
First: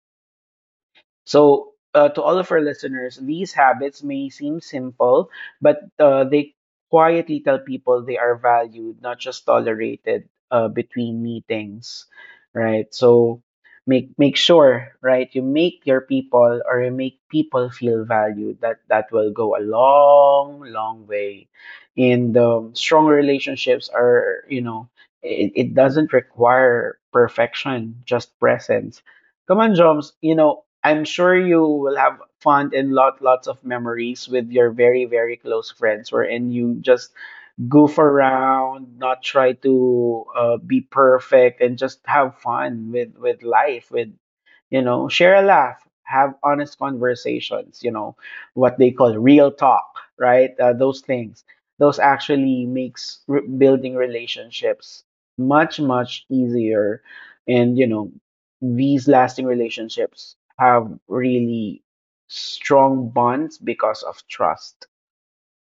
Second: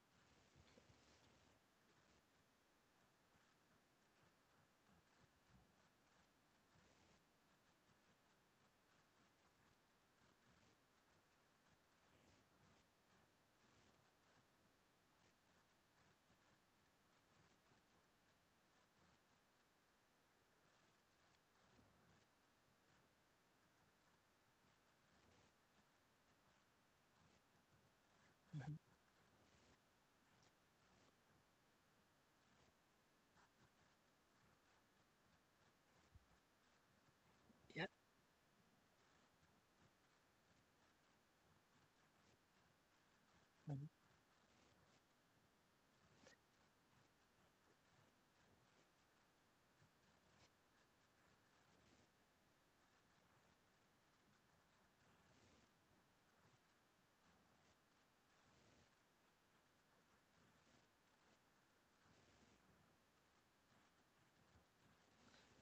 [SPEAKER 1] So, to all of our listeners, these habits may seem simple, but they quietly tell people they are valued, not just tolerated between meetings, right? So, make sure, right? You make your people, or you make people feel valued. That that will go a long, long way. And strong relationships are, you know, it doesn't require perfection, just
[SPEAKER 2] mình
[SPEAKER 1] presence. Come on, Joms. You know, I'm sure you will have fun and lots of memories with your very very close friends, wherein you just
[SPEAKER 2] biết.
[SPEAKER 1] goof around, not try to be perfect, and just have fun with
[SPEAKER 2] Dạ.
[SPEAKER 1] life, with you know, share a laugh, have honest conversations, you know, what they call real talk, right? Those things, those actually makes building relationships much much easier. And you know, these lasting relationships have really strong bonds because of trust.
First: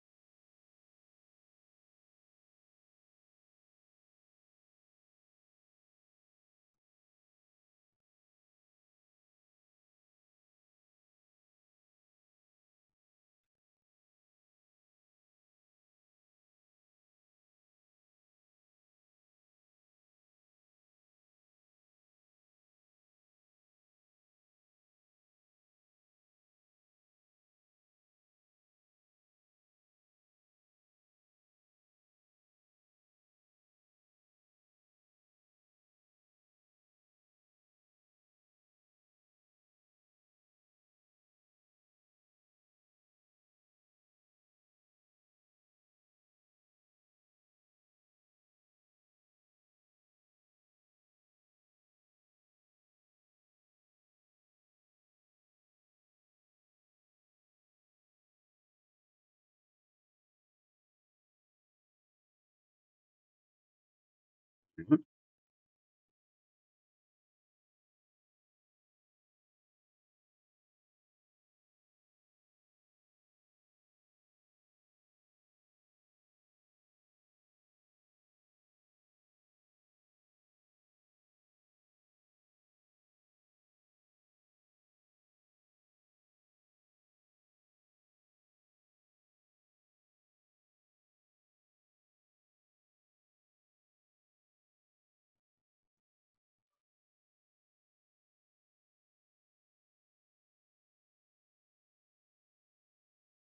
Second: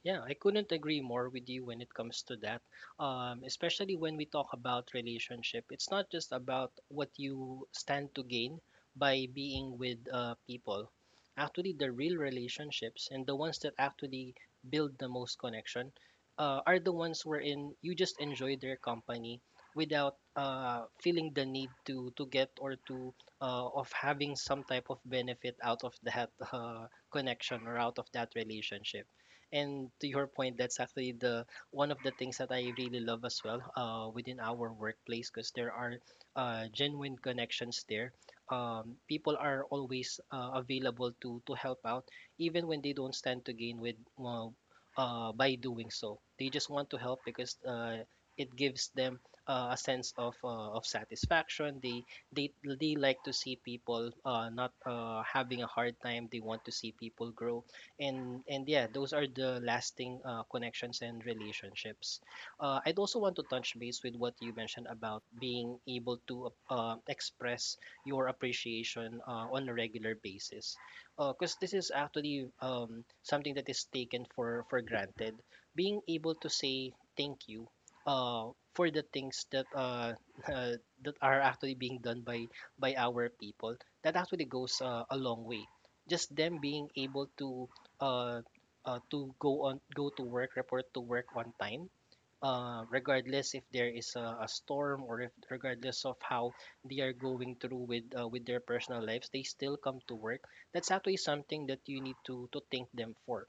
[SPEAKER 2] Yeah, I couldn't agree more with you when it comes to that. Especially when we talk about relationship, it's not just about what you stand to gain by being with people. Actually, the real relationships and the ones that actually build the most connection are the ones wherein you just enjoy their company without feeling the need to get or to of having some type of benefit out of that connection or out of that relationship. And to your point, that's actually the one of the things that I really love as well within our workplace, because there are genuine connections there. People are always available to help out, even when they don't stand to gain with by doing so. They just want to help because it gives them a sense of satisfaction. They like to see people not having a hard time. They want to see people grow. And yeah, those are the lasting connections and relationships. I'd also want to touch base with what you mentioned
[SPEAKER 1] Mhm.
[SPEAKER 2] about being able to express your appreciation on a regular basis, because this is actually something that is taken for granted: being able to say thank you for the things that uh, that are actually being done by our people. That actually goes a long way, just them being able to uh, go to work, report to work on time, regardless if there is a storm, or if regardless of how they are going through with their personal lives, they still come to work. That's actually something that you need to thank them for,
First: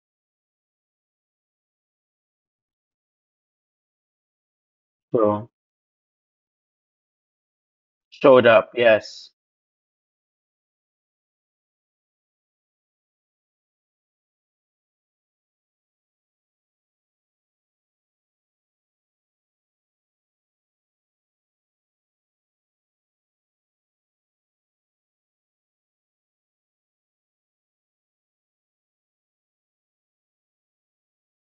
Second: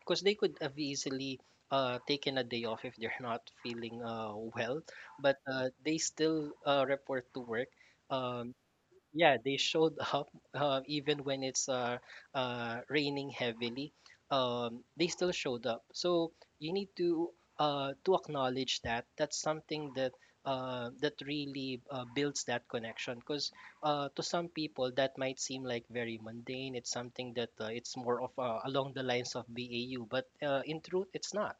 [SPEAKER 2] because they could have easily taken a day off if they're not feeling well, but
[SPEAKER 1] So,
[SPEAKER 2] they still report to work.
[SPEAKER 1] showed
[SPEAKER 2] Um,
[SPEAKER 1] up. Yes.
[SPEAKER 2] yeah, they showed up even when it's raining heavily. They still showed up, so you need to acknowledge that. That's something that that really builds that connection, because to some people that might seem like very mundane. It's something that it's more of along the lines of BAU, but in truth it's not.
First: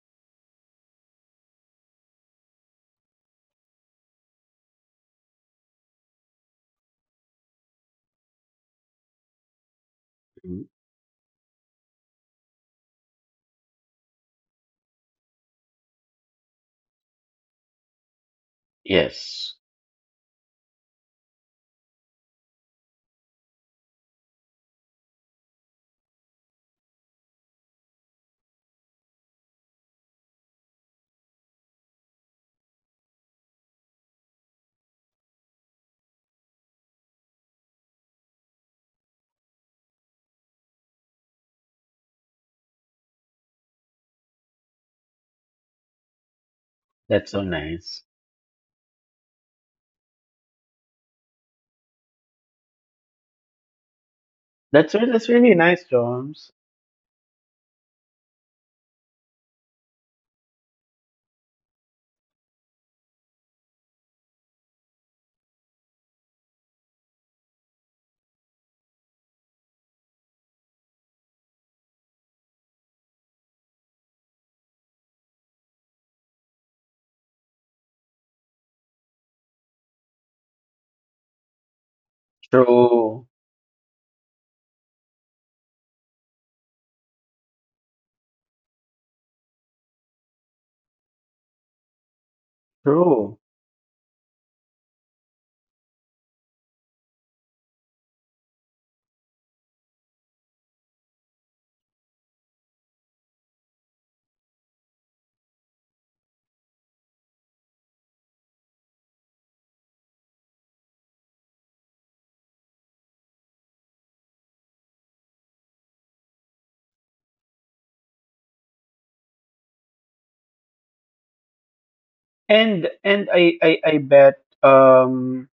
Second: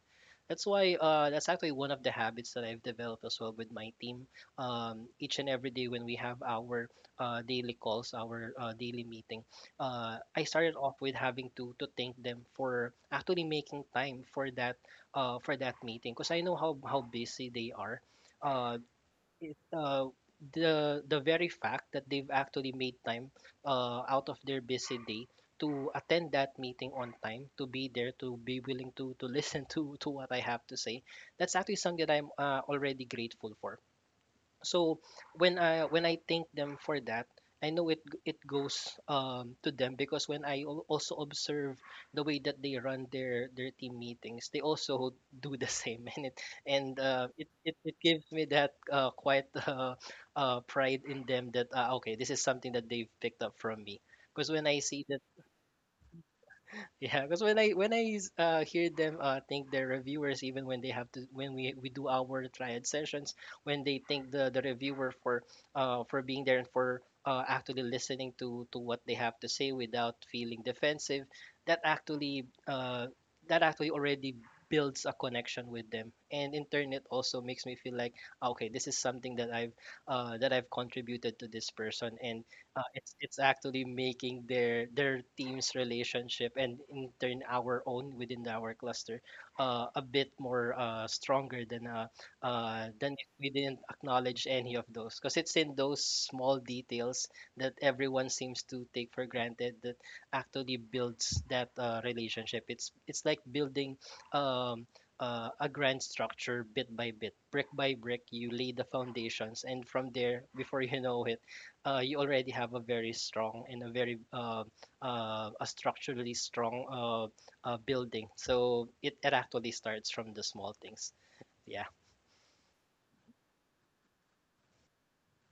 [SPEAKER 2] That's why that's actually one of the habits that I've developed as well with my team. Each and every day when we have our daily calls, our daily meeting, I
[SPEAKER 1] Mm,
[SPEAKER 2] started off with having to thank them for actually making time for that meeting, because I know how busy they are. Uh,
[SPEAKER 1] yes,
[SPEAKER 2] it, uh, the very fact that they've actually made time out of their busy day to attend that meeting on time, to be there, to be willing to listen to what I have to say, that's actually something that I'm already grateful for. So when I thank them for that, I know it goes to them, because when I also observe the way that they run their team meetings, they also do the same, and
[SPEAKER 1] that's so
[SPEAKER 2] it
[SPEAKER 1] nice.
[SPEAKER 2] gives me that quite pride in them that, okay, this is something that they've picked up from me. Because when I
[SPEAKER 1] That's
[SPEAKER 2] see that,
[SPEAKER 1] that's really nice, jones.
[SPEAKER 2] yeah, because when I hear them, think their reviewers, even when they have to when we do our triad sessions, when they thank the reviewer for being there and for actually listening to what they have to say without feeling defensive, that actually uh that actually already builds a connection with them, and in turn it also makes me feel like, "Ah, okay, this is something that I've contributed to this person, and it's
[SPEAKER 1] True.
[SPEAKER 2] actually making their team's relationship and in turn our own within our cluster a bit more stronger than if
[SPEAKER 1] True.
[SPEAKER 2] we didn't acknowledge any of those, because it's in those small details that everyone seems to take for granted that actually builds that relationship. It's like building um, a grand structure bit by bit, brick by brick. You lay the foundations, and from there, before you know it, you already have a very strong and a very a structurally strong building. So it actually starts from the small things. Yeah.
[SPEAKER 1] And I bet um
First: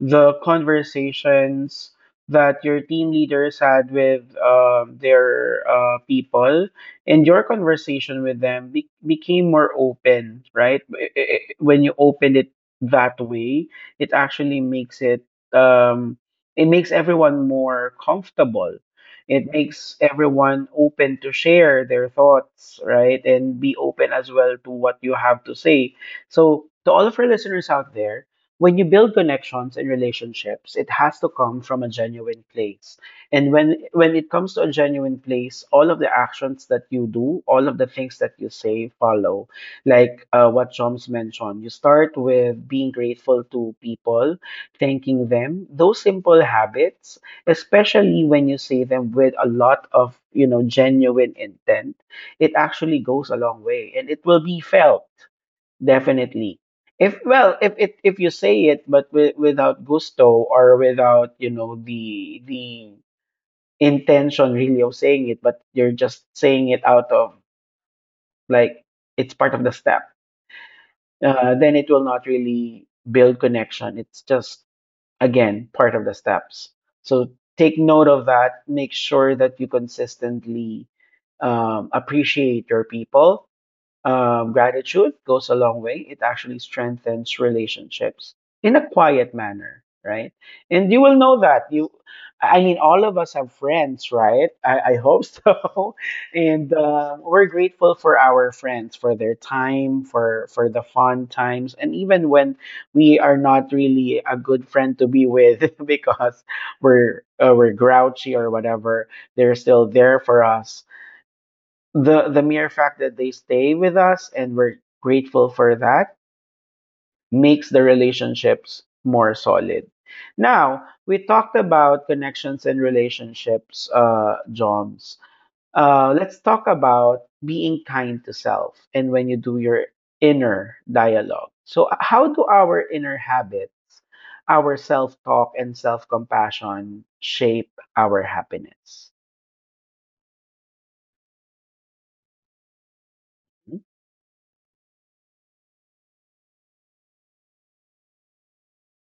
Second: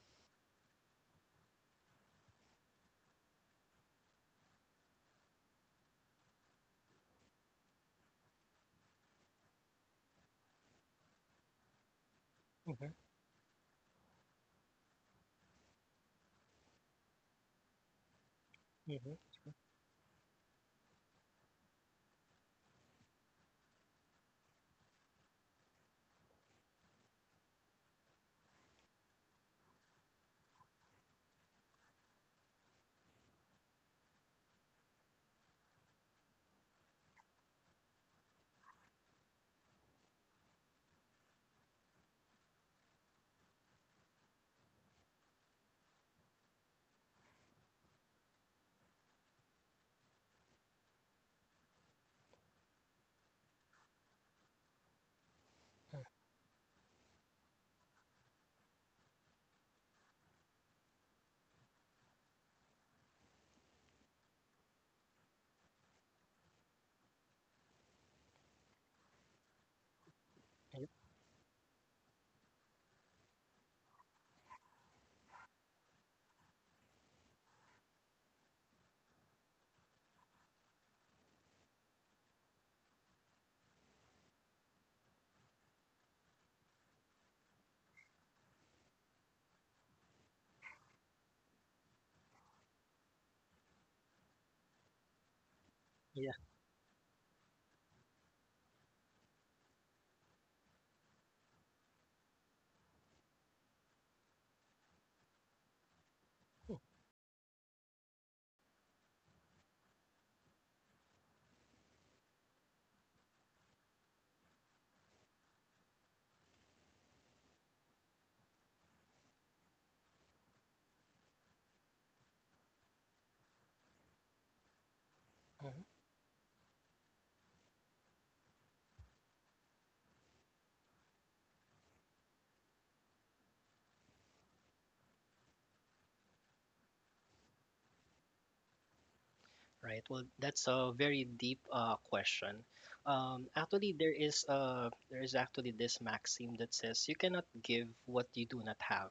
[SPEAKER 1] the conversations that your team leaders had with their people and your conversation with them became more open, right? When you open it that way, it actually makes it um, it makes everyone more comfortable, it makes everyone open to share their thoughts, right, and be open as well to what you have to say. So to all of our listeners out there, when you build connections and relationships, it has to come from a genuine place. And when it comes to a genuine place, all of the actions that you do, all of the things that you say follow. Like, what Joms mentioned, you start with being grateful to people, thanking them. Those simple habits, especially when you say them with a lot of, you know, genuine intent, it actually goes a long way, and it will be felt.
[SPEAKER 2] Mm,
[SPEAKER 1] Definitely. If, well, if it, if you say it but without gusto, or without, you know, the intention really of saying it, but you're just saying it out of, like, it's part of the step,
[SPEAKER 2] Yeah.
[SPEAKER 1] then it will not really build connection. It's just again part of the steps. So take note of that. Make sure that you consistently appreciate your people. Gratitude goes a long way. It actually strengthens relationships in a quiet manner, right? And you will know that you. I mean, all of us have friends, right? I hope so,
[SPEAKER 2] Yeah.
[SPEAKER 1] and we're grateful for our friends for their time, for the fun times, and even when we are not really a good friend to be with because we're grouchy or whatever, they're still there for us. The mere fact that they stay with us and we're grateful for that makes the relationships more solid. Now, we talked about connections and relationships, Joms.
[SPEAKER 2] Mhm.
[SPEAKER 1] Let's talk about being kind to self and when you do your inner dialogue. So, how do our inner habits, our self talk, and self compassion shape our happiness?
[SPEAKER 2] Right. Well, that's a very deep question. Actually, there is actually this maxim that says you cannot give what you do not have.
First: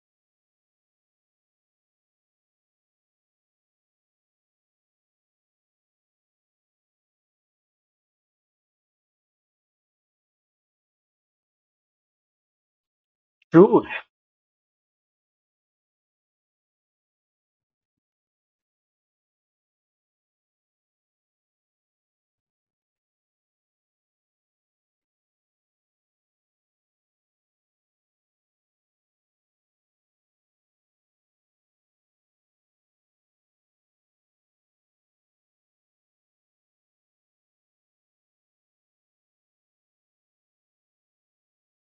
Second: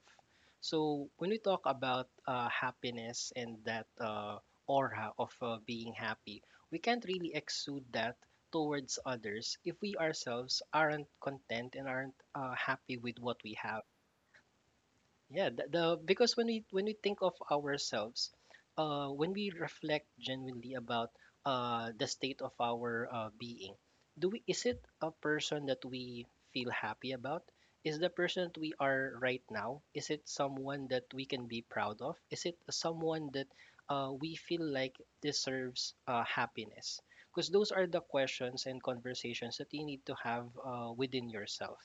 [SPEAKER 2] So when we talk about happiness and that aura of being happy, we can't really exude that towards others if we ourselves aren't content and aren't happy with what we have.
[SPEAKER 1] True.
[SPEAKER 2] Yeah, the because when we think of ourselves, when we reflect genuinely about the state of our being, do we, is it a person that we feel happy about? Is the person that we are right now, is it someone that we can be proud of? Is it someone that we feel like deserves happiness? Because those are the questions and conversations that you need to have within yourself.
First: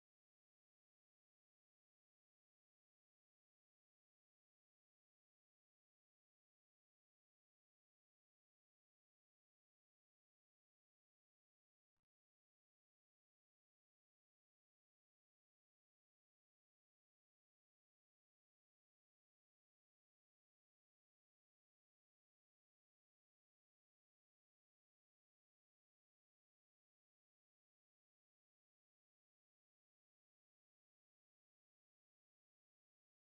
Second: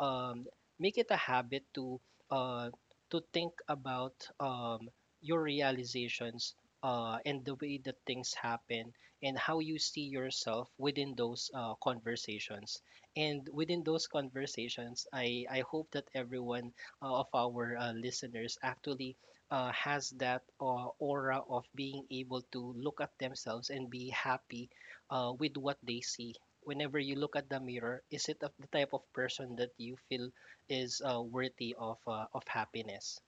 [SPEAKER 2] um, Make it a habit uh, to think about um, your realizations and the way that things happen and how you see yourself within those conversations. And within those conversations, I hope that everyone of our listeners actually has that aura of being able to look at themselves and be happy with what they see. Whenever you look at the mirror, is it of the type of person that you feel is worthy of happiness?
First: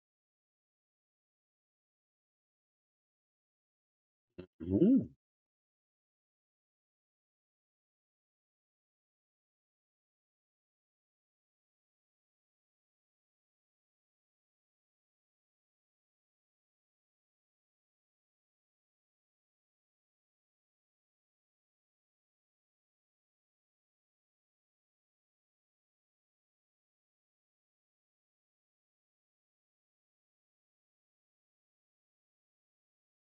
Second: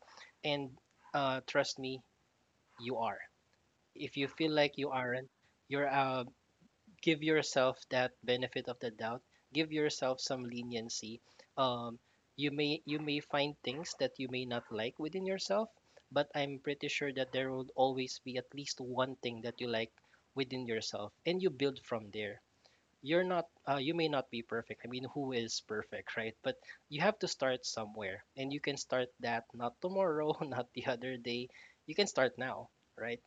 [SPEAKER 2] And trust me, you are. If you feel like you
[SPEAKER 1] Mhm.
[SPEAKER 2] aren't, you're give yourself that benefit of the doubt. Give yourself some leniency. Um, you may find things that you may not like within yourself, but I'm pretty sure that there will always be at least one thing that you like within yourself, and you build from there. You may not be perfect, I mean, who is perfect, right? But you have to start somewhere, and you can start that not tomorrow, not the other day, you can start now, right?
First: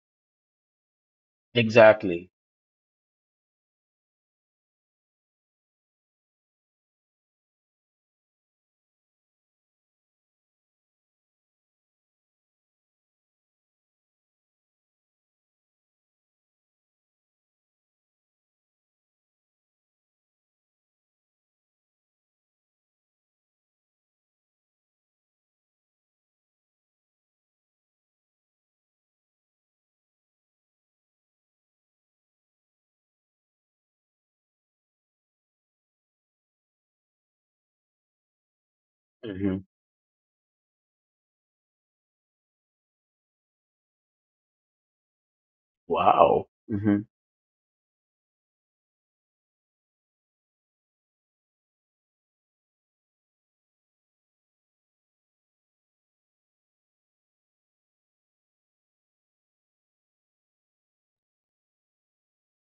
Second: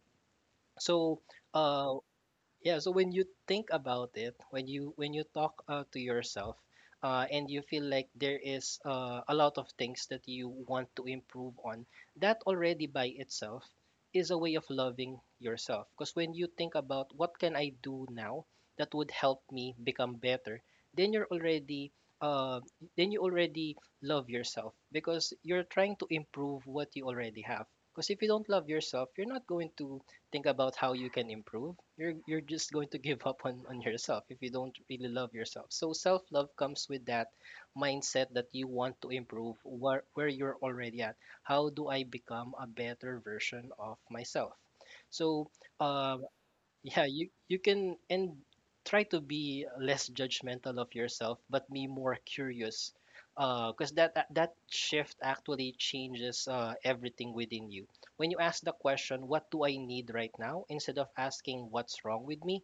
[SPEAKER 2] so uh
[SPEAKER 1] Exactly.
[SPEAKER 2] yeah, so when you think about it, when you talk to yourself, and you feel like there is a lot of things that you want to improve on, that already by itself is a way of loving yourself. Because when you think about what can I do now that would help me become better, then you're already, uh, then you already love yourself because you're trying to improve what you already have. Because if you don't love yourself, you're not going to think about how you can improve, you're just going to give up on yourself if you don't really love yourself. So self-love comes with that mindset that you want to improve where you're already at. How do I become a better version of myself? So, uh,
[SPEAKER 1] Wow.
[SPEAKER 2] yeah, you can, and try to be less judgmental of yourself, but be more curious. Because that shift actually changes everything within you. When you ask the question, "What do I need right now?" instead of asking, "What's wrong with me?"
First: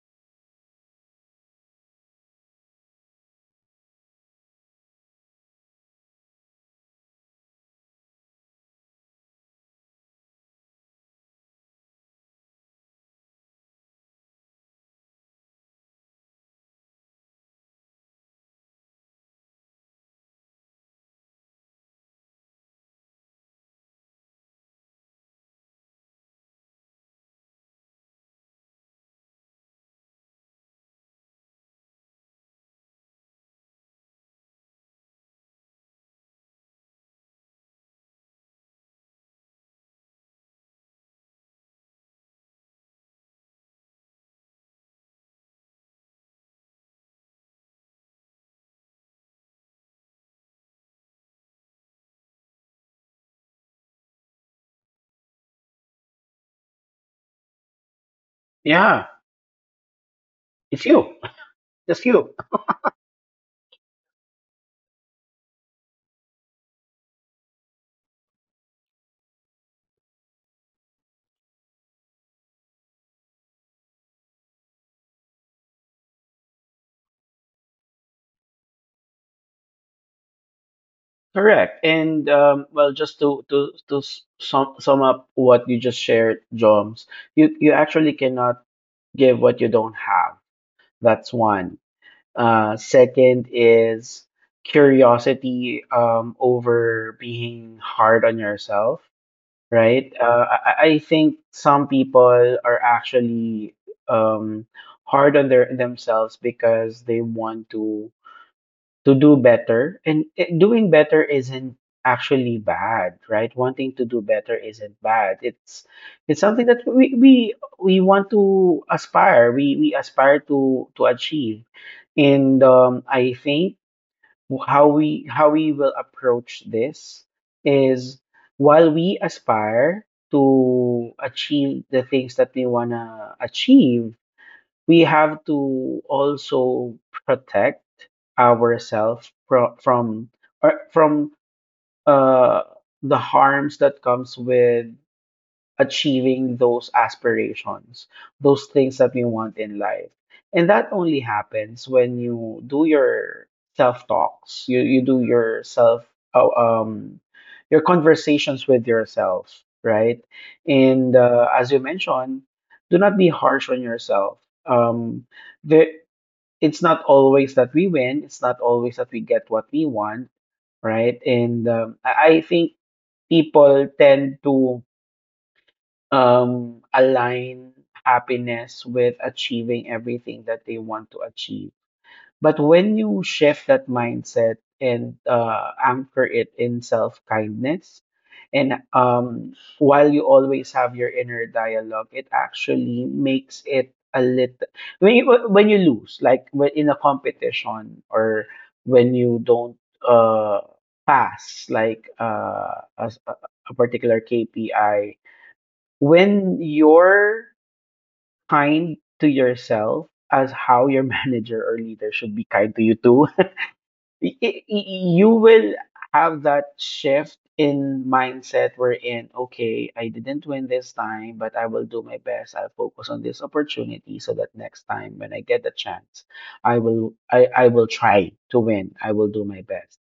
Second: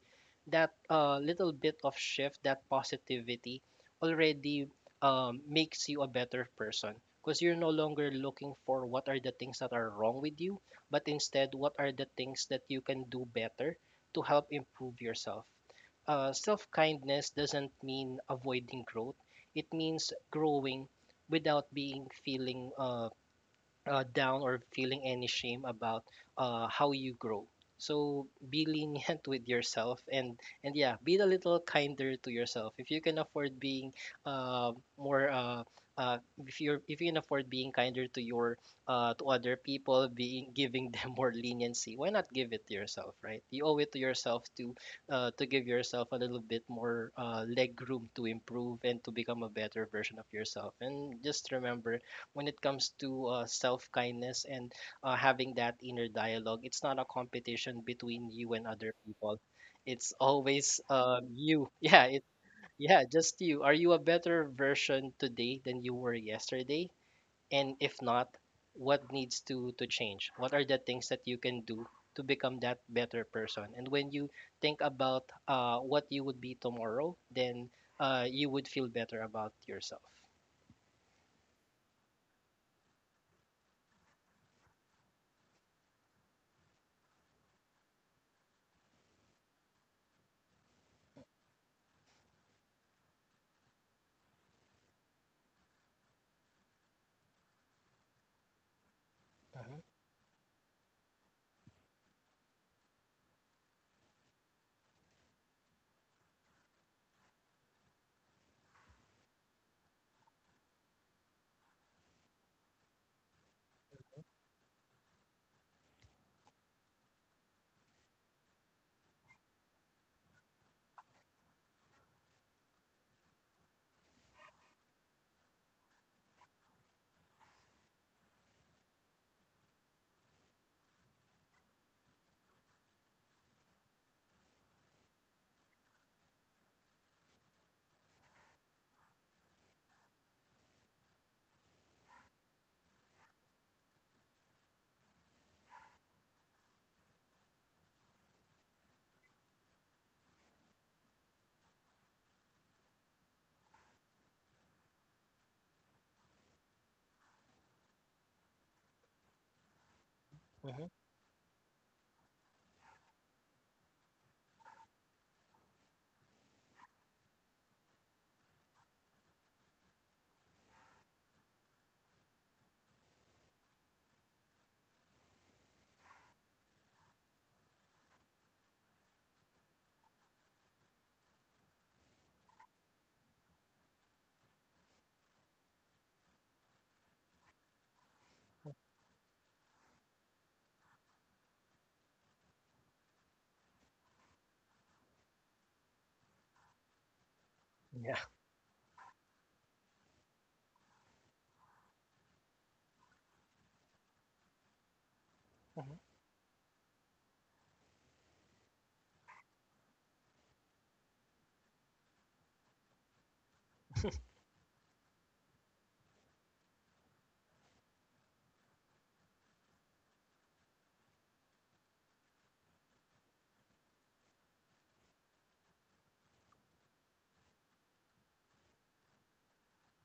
[SPEAKER 2] that little bit of shift, that positivity, already makes you a better person. Because you're no longer looking for what are the things that are wrong with you, but instead, what are the things that you can do better to help improve yourself. Self kindness doesn't mean avoiding growth, it means growing without being feeling down or feeling any shame about how you grow. So be lenient with yourself, and yeah, be a little kinder to yourself. If you can afford being uh, more uh, if you're, if you can afford being kinder to your to other people, being giving them more leniency, why not give it to yourself, right? You owe it to yourself to give yourself a little bit more leg room to improve and to become a better version of yourself. And just remember, when it comes to self kindness and having that inner dialogue, it's not a competition between you and other
[SPEAKER 1] Yeah,
[SPEAKER 2] people. It's always
[SPEAKER 1] it's you.
[SPEAKER 2] you.
[SPEAKER 1] That's
[SPEAKER 2] Yeah,
[SPEAKER 1] you.
[SPEAKER 2] yeah, just you. Are you a better version today than you were yesterday? And if not, what needs to change? What are the things that you can do to become that better person? And when you think about what you would be tomorrow, then you would feel better about yourself.
[SPEAKER 1] Correct. And well, just to to sum up what you just shared, Joms, you actually cannot give what you don't have. That's one. Second is curiosity over being hard on yourself,
[SPEAKER 2] Hmm.
[SPEAKER 1] right? I I think some people are actually um, hard on their themselves because they want to do better, and doing better isn't actually bad. Right, wanting to do better isn't bad. It's something that we want to aspire, we aspire to achieve. And I think how we will approach this is, while we aspire to achieve the things that we want to achieve, we have to also protect ourselves from uh, the harms that comes with achieving those aspirations, those things that we want in life. And that only happens when you do your self talks, you do your oh, um, your conversations with yourself, right?
[SPEAKER 2] Hmm.
[SPEAKER 1] And as you mentioned, do not be harsh on yourself. Um, the, it's not always that we win, it's not always that we get what we want, right? And I I think people tend to align happiness with achieving everything that they want to achieve. But when you shift that mindset and anchor it in self kindness, and while you always have your inner dialogue, it actually makes it a little when you lose, like when in a competition
[SPEAKER 2] Yeah.
[SPEAKER 1] or when you don't uh, pass, like a particular KPI,
[SPEAKER 2] Mhm.
[SPEAKER 1] when you're kind to yourself as how your manager or leader should be kind to you too, you will have that shift in mindset wherein, okay, I didn't win this time, but I will do my best. I'll focus on this opportunity so that next time when I get the chance, I will try to win. I will do my best.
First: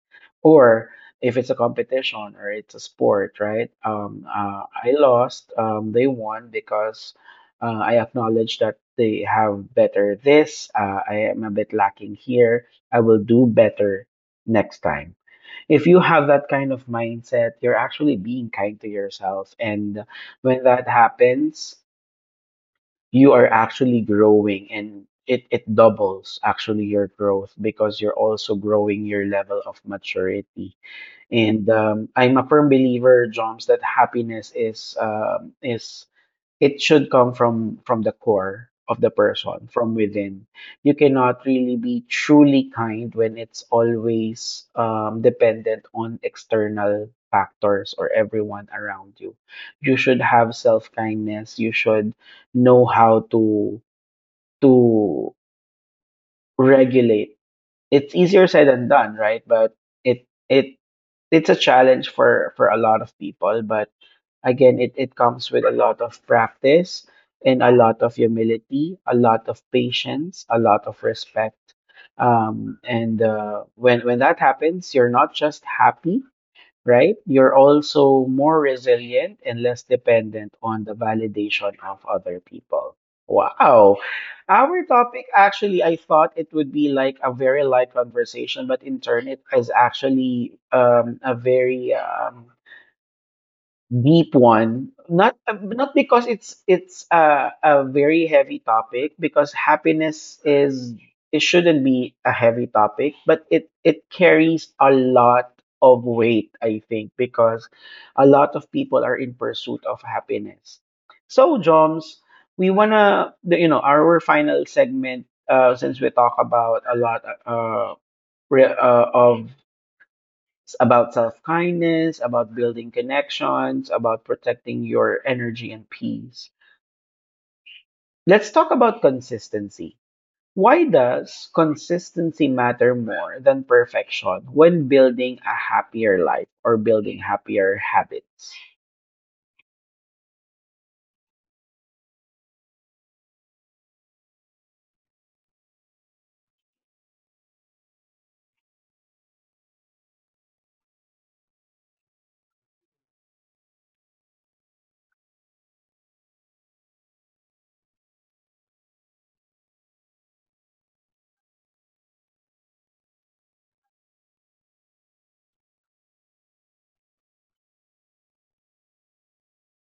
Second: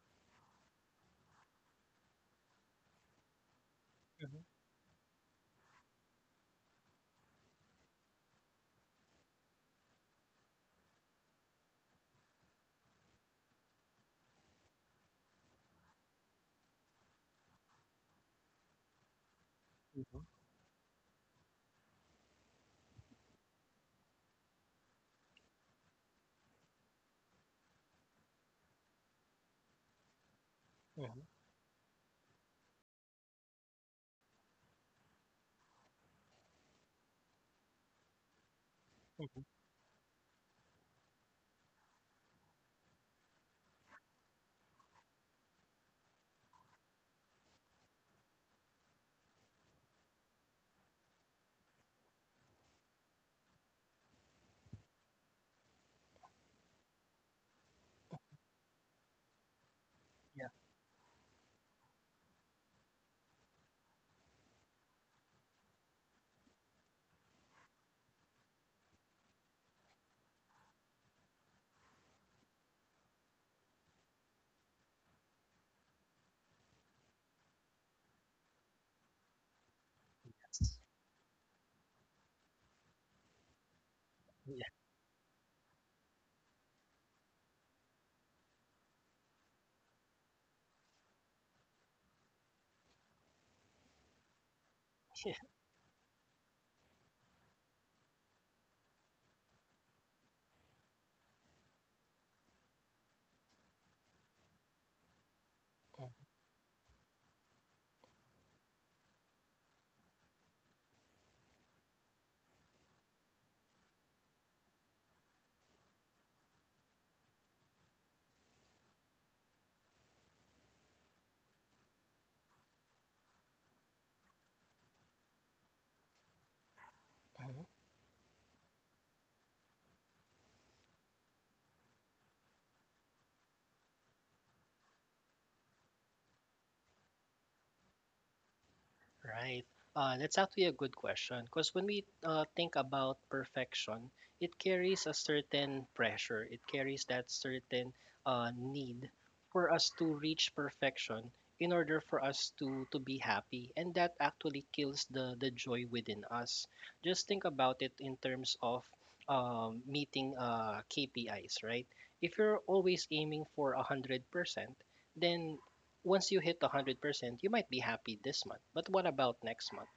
[SPEAKER 1] Or if it's a competition or it's a sport, right? I lost. They won because I acknowledge that they have better this. I am a bit lacking here. I will do better next time. If you have that kind of mindset, you're actually being kind to yourself. And
[SPEAKER 2] Mhm,
[SPEAKER 1] when that happens, you are actually growing and it doubles actually your growth because you're also growing your level of maturity.
[SPEAKER 2] mhm,
[SPEAKER 1] And I'm a firm believer, Joms, that happiness is it should come from the core of the
[SPEAKER 2] mhm.
[SPEAKER 1] person, from within. You cannot really be truly kind when it's always dependent on external factors or everyone around you. You should have self kindness. You should know how to to regulate. It's easier said than done, right? But it
[SPEAKER 2] Yeah.
[SPEAKER 1] it it's a challenge for a lot of people. But again, it comes with a lot of practice and a lot of humility, a lot of patience, a lot of respect. And when that happens, you're not just happy, right? You're also more resilient and less dependent
[SPEAKER 2] Yes.
[SPEAKER 1] on the validation of other people. Wow.
[SPEAKER 2] Yeah.
[SPEAKER 1] Our topic actually, I thought it would be like a very light conversation, but in turn, it is actually a very deep one. Not
[SPEAKER 2] Yeah.
[SPEAKER 1] not because it's a very heavy topic, because happiness is it shouldn't be a heavy topic, but it carries a lot of
[SPEAKER 2] Uh
[SPEAKER 1] weight, I think, because a lot of people are in pursuit of happiness. So Joms, you know, our final segment, since we talk about a lot re- of about self kindness, about building connections, about protecting your energy and peace.
[SPEAKER 2] huh.
[SPEAKER 1] Let's talk about consistency. Why does consistency matter more than perfection when building a happier life or building happier habits?
[SPEAKER 2] Right. That's actually a good question, because when we think about perfection, it carries a certain pressure. It carries that certain need for us to reach perfection in order for us to be happy, and that actually kills the joy within us. Just think about it in terms of meeting KPIs, right? If you're always aiming for 100%, then once you hit 100%, you might be happy this month. But what about next month?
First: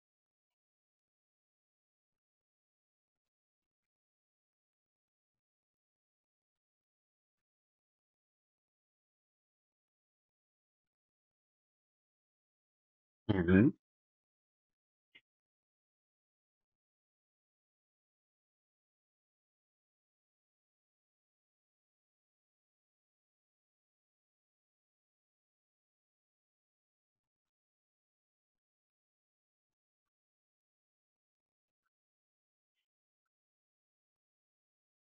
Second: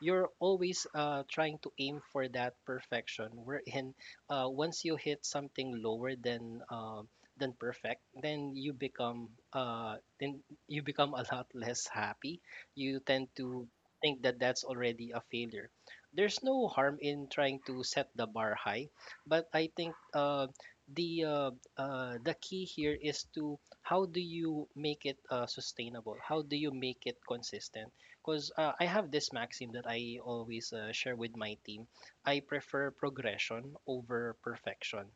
[SPEAKER 2] You're always trying to aim for that perfection. Wherein, once you hit something lower than perfect, then you become a lot less happy. You tend
[SPEAKER 1] hmm
[SPEAKER 2] to think that that's already a failure. There's no harm in trying to set the bar high, but I think the uh, the key here is to, how do you make it sustainable? How do you make it consistent? Because I have this maxim that I always share with my team. I prefer progression over perfection.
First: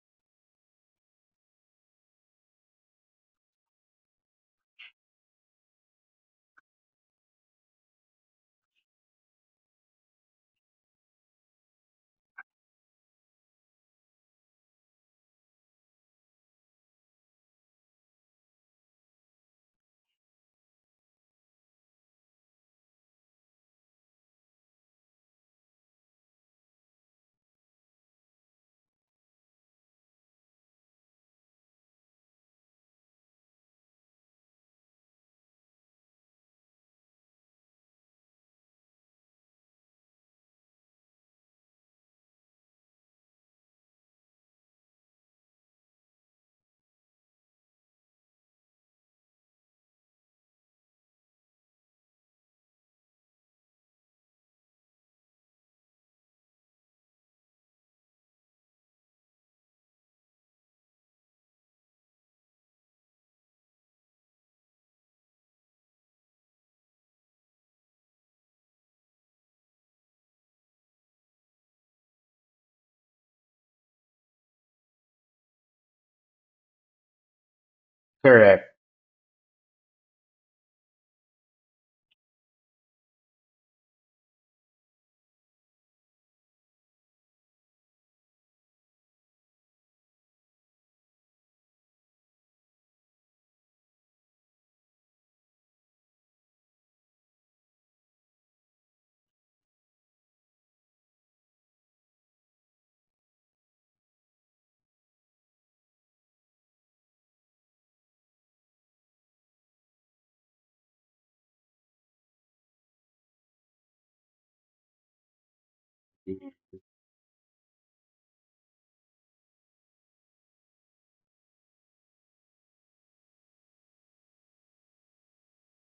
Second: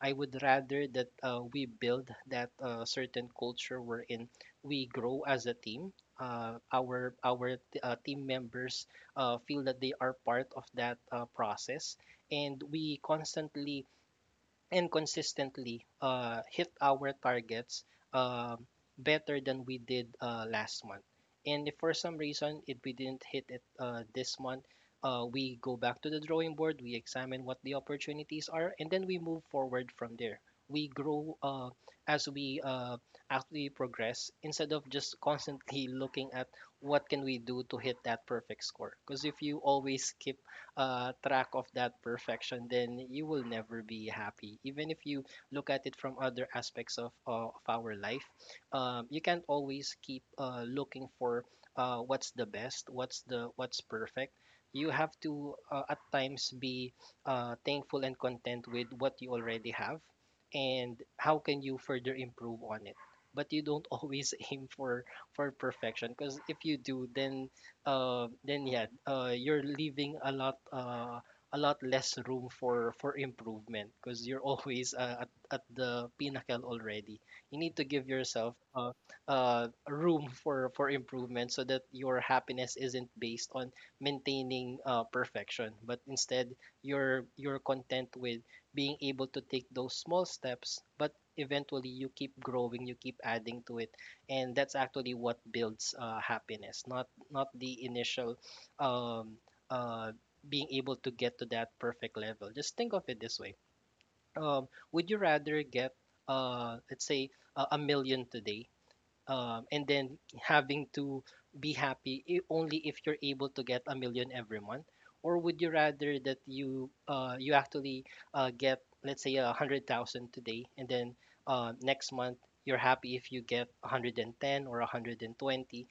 [SPEAKER 2] I would rather that we build that certain culture wherein we grow as a team. Our team members feel that they are part of that process, and we constantly and consistently hit our targets um better than we did last month. And if for some reason it we didn't hit it this month, we go back to the drawing board, we examine what the opportunities are, and then we move forward from there. We grow as we actually progress, instead of just constantly looking at what can we do to hit that perfect score. Because if you always keep track of that perfection, then you will never be happy. Even if you look at it from other aspects of our life, you can't always keep looking for what's the best, what's the what's perfect. You have to at times be thankful and content with what you already have, and how can you further improve on it. But you don't always aim for perfection, because if you do, then yeah, you're leaving a lot, a lot less room for improvement, because you're always at the pinnacle already. You need to give yourself
[SPEAKER 1] Correct.
[SPEAKER 2] room for improvement so that your happiness isn't based on maintaining perfection, but instead you're content with being able to take those small steps, but eventually you keep growing, you keep adding to it, and that's actually what builds happiness, not the initial um, uh, being able to get to that perfect level. Just think of it this way: would you rather get, let's say, a million today, and then having to be happy only if you're able to get a million every month, or would you rather that you actually get, let's say, a hundred thousand today, and then next month you're happy if you get 110 or 120?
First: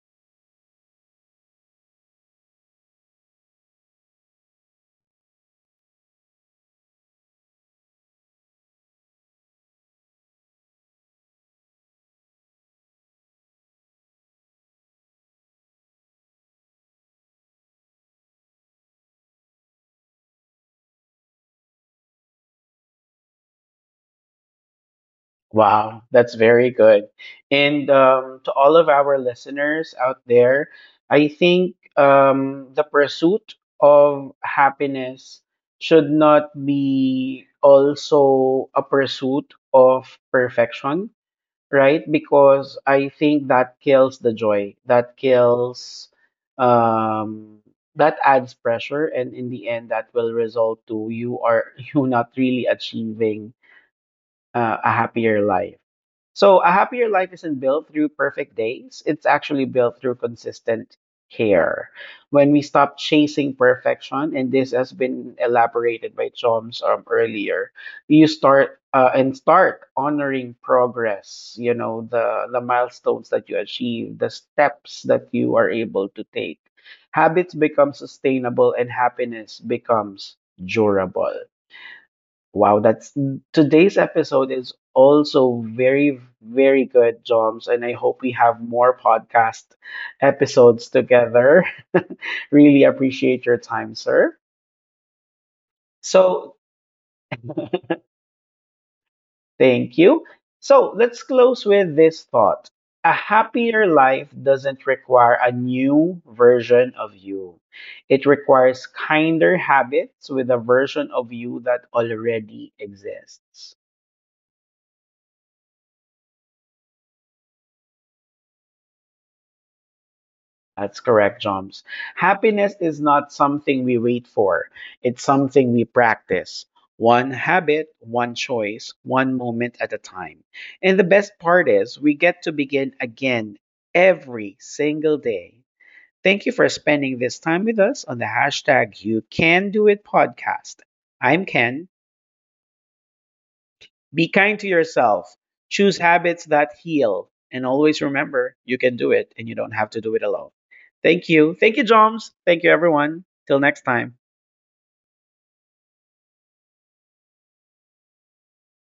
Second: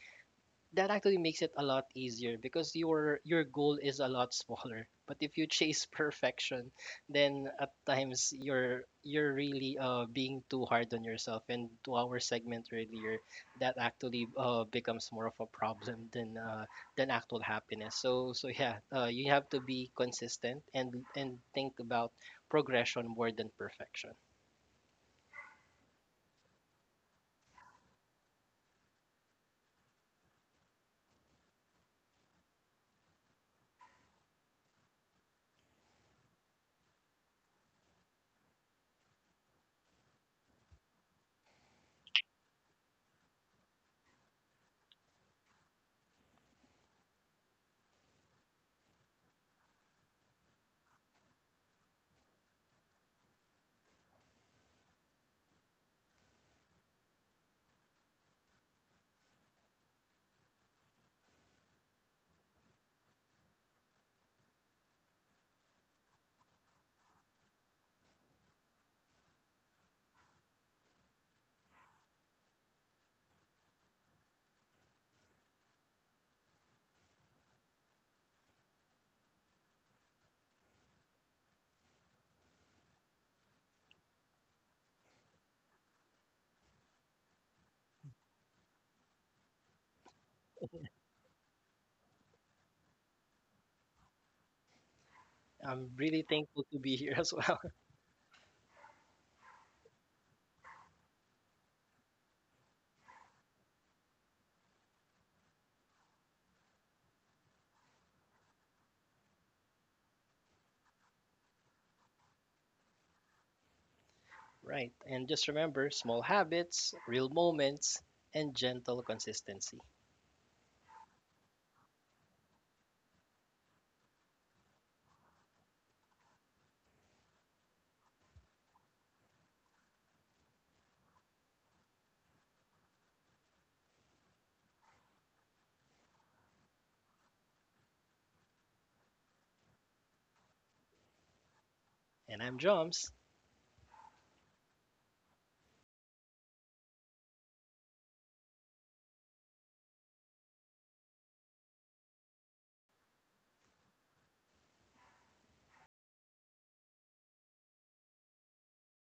[SPEAKER 2] That actually makes it a lot easier because your goal is a lot smaller. but if you chase perfection, then at times you're really being too hard on yourself, and to our segment earlier, that actually becomes more of a problem than actual happiness. So, so yeah, you have to be consistent and think about progression more than perfection.
[SPEAKER 1] Wow, that's very good. And to all of our listeners out there, I think the pursuit of happiness should not be also a pursuit of perfection, right? Because I think that kills the joy, that kills, um, that adds pressure, and in the end, that will result to you are you not really achieving a happier life. So, a happier life isn't built through perfect days. It's actually built through consistent care. When we stop chasing perfection, and this has been elaborated by Choms earlier, you start and start honoring progress. You know the milestones that you achieve, the steps that you are able to take. Habits become sustainable, and happiness becomes durable. Wow, that's Today's episode is also very, very good, Joms. And I hope we have more podcast episodes together. Really appreciate your time, sir.
[SPEAKER 2] I'm really
[SPEAKER 1] So,
[SPEAKER 2] thankful to be here as well.
[SPEAKER 1] thank you. So, let's close with this thought. A happier life doesn't require a new version of you, it requires kinder habits with a version of you that already exists.
[SPEAKER 2] Right. And just remember, small habits, real moments, and gentle consistency.
[SPEAKER 1] That's correct, Joms. Happiness is not something we wait for, it's something we practice. One habit, one choice, one moment at a time. And the best part is, we get to begin again every single day. Thank you for spending this time with us on the hashtag You Can Do It podcast. I'm Ken.
[SPEAKER 2] And I'm Joms.
[SPEAKER 1] Be kind to yourself. Choose habits that heal. And always remember, you can do it and you don't have to do it alone. Thank you. Thank you, Joms. Thank you, everyone. Till next time.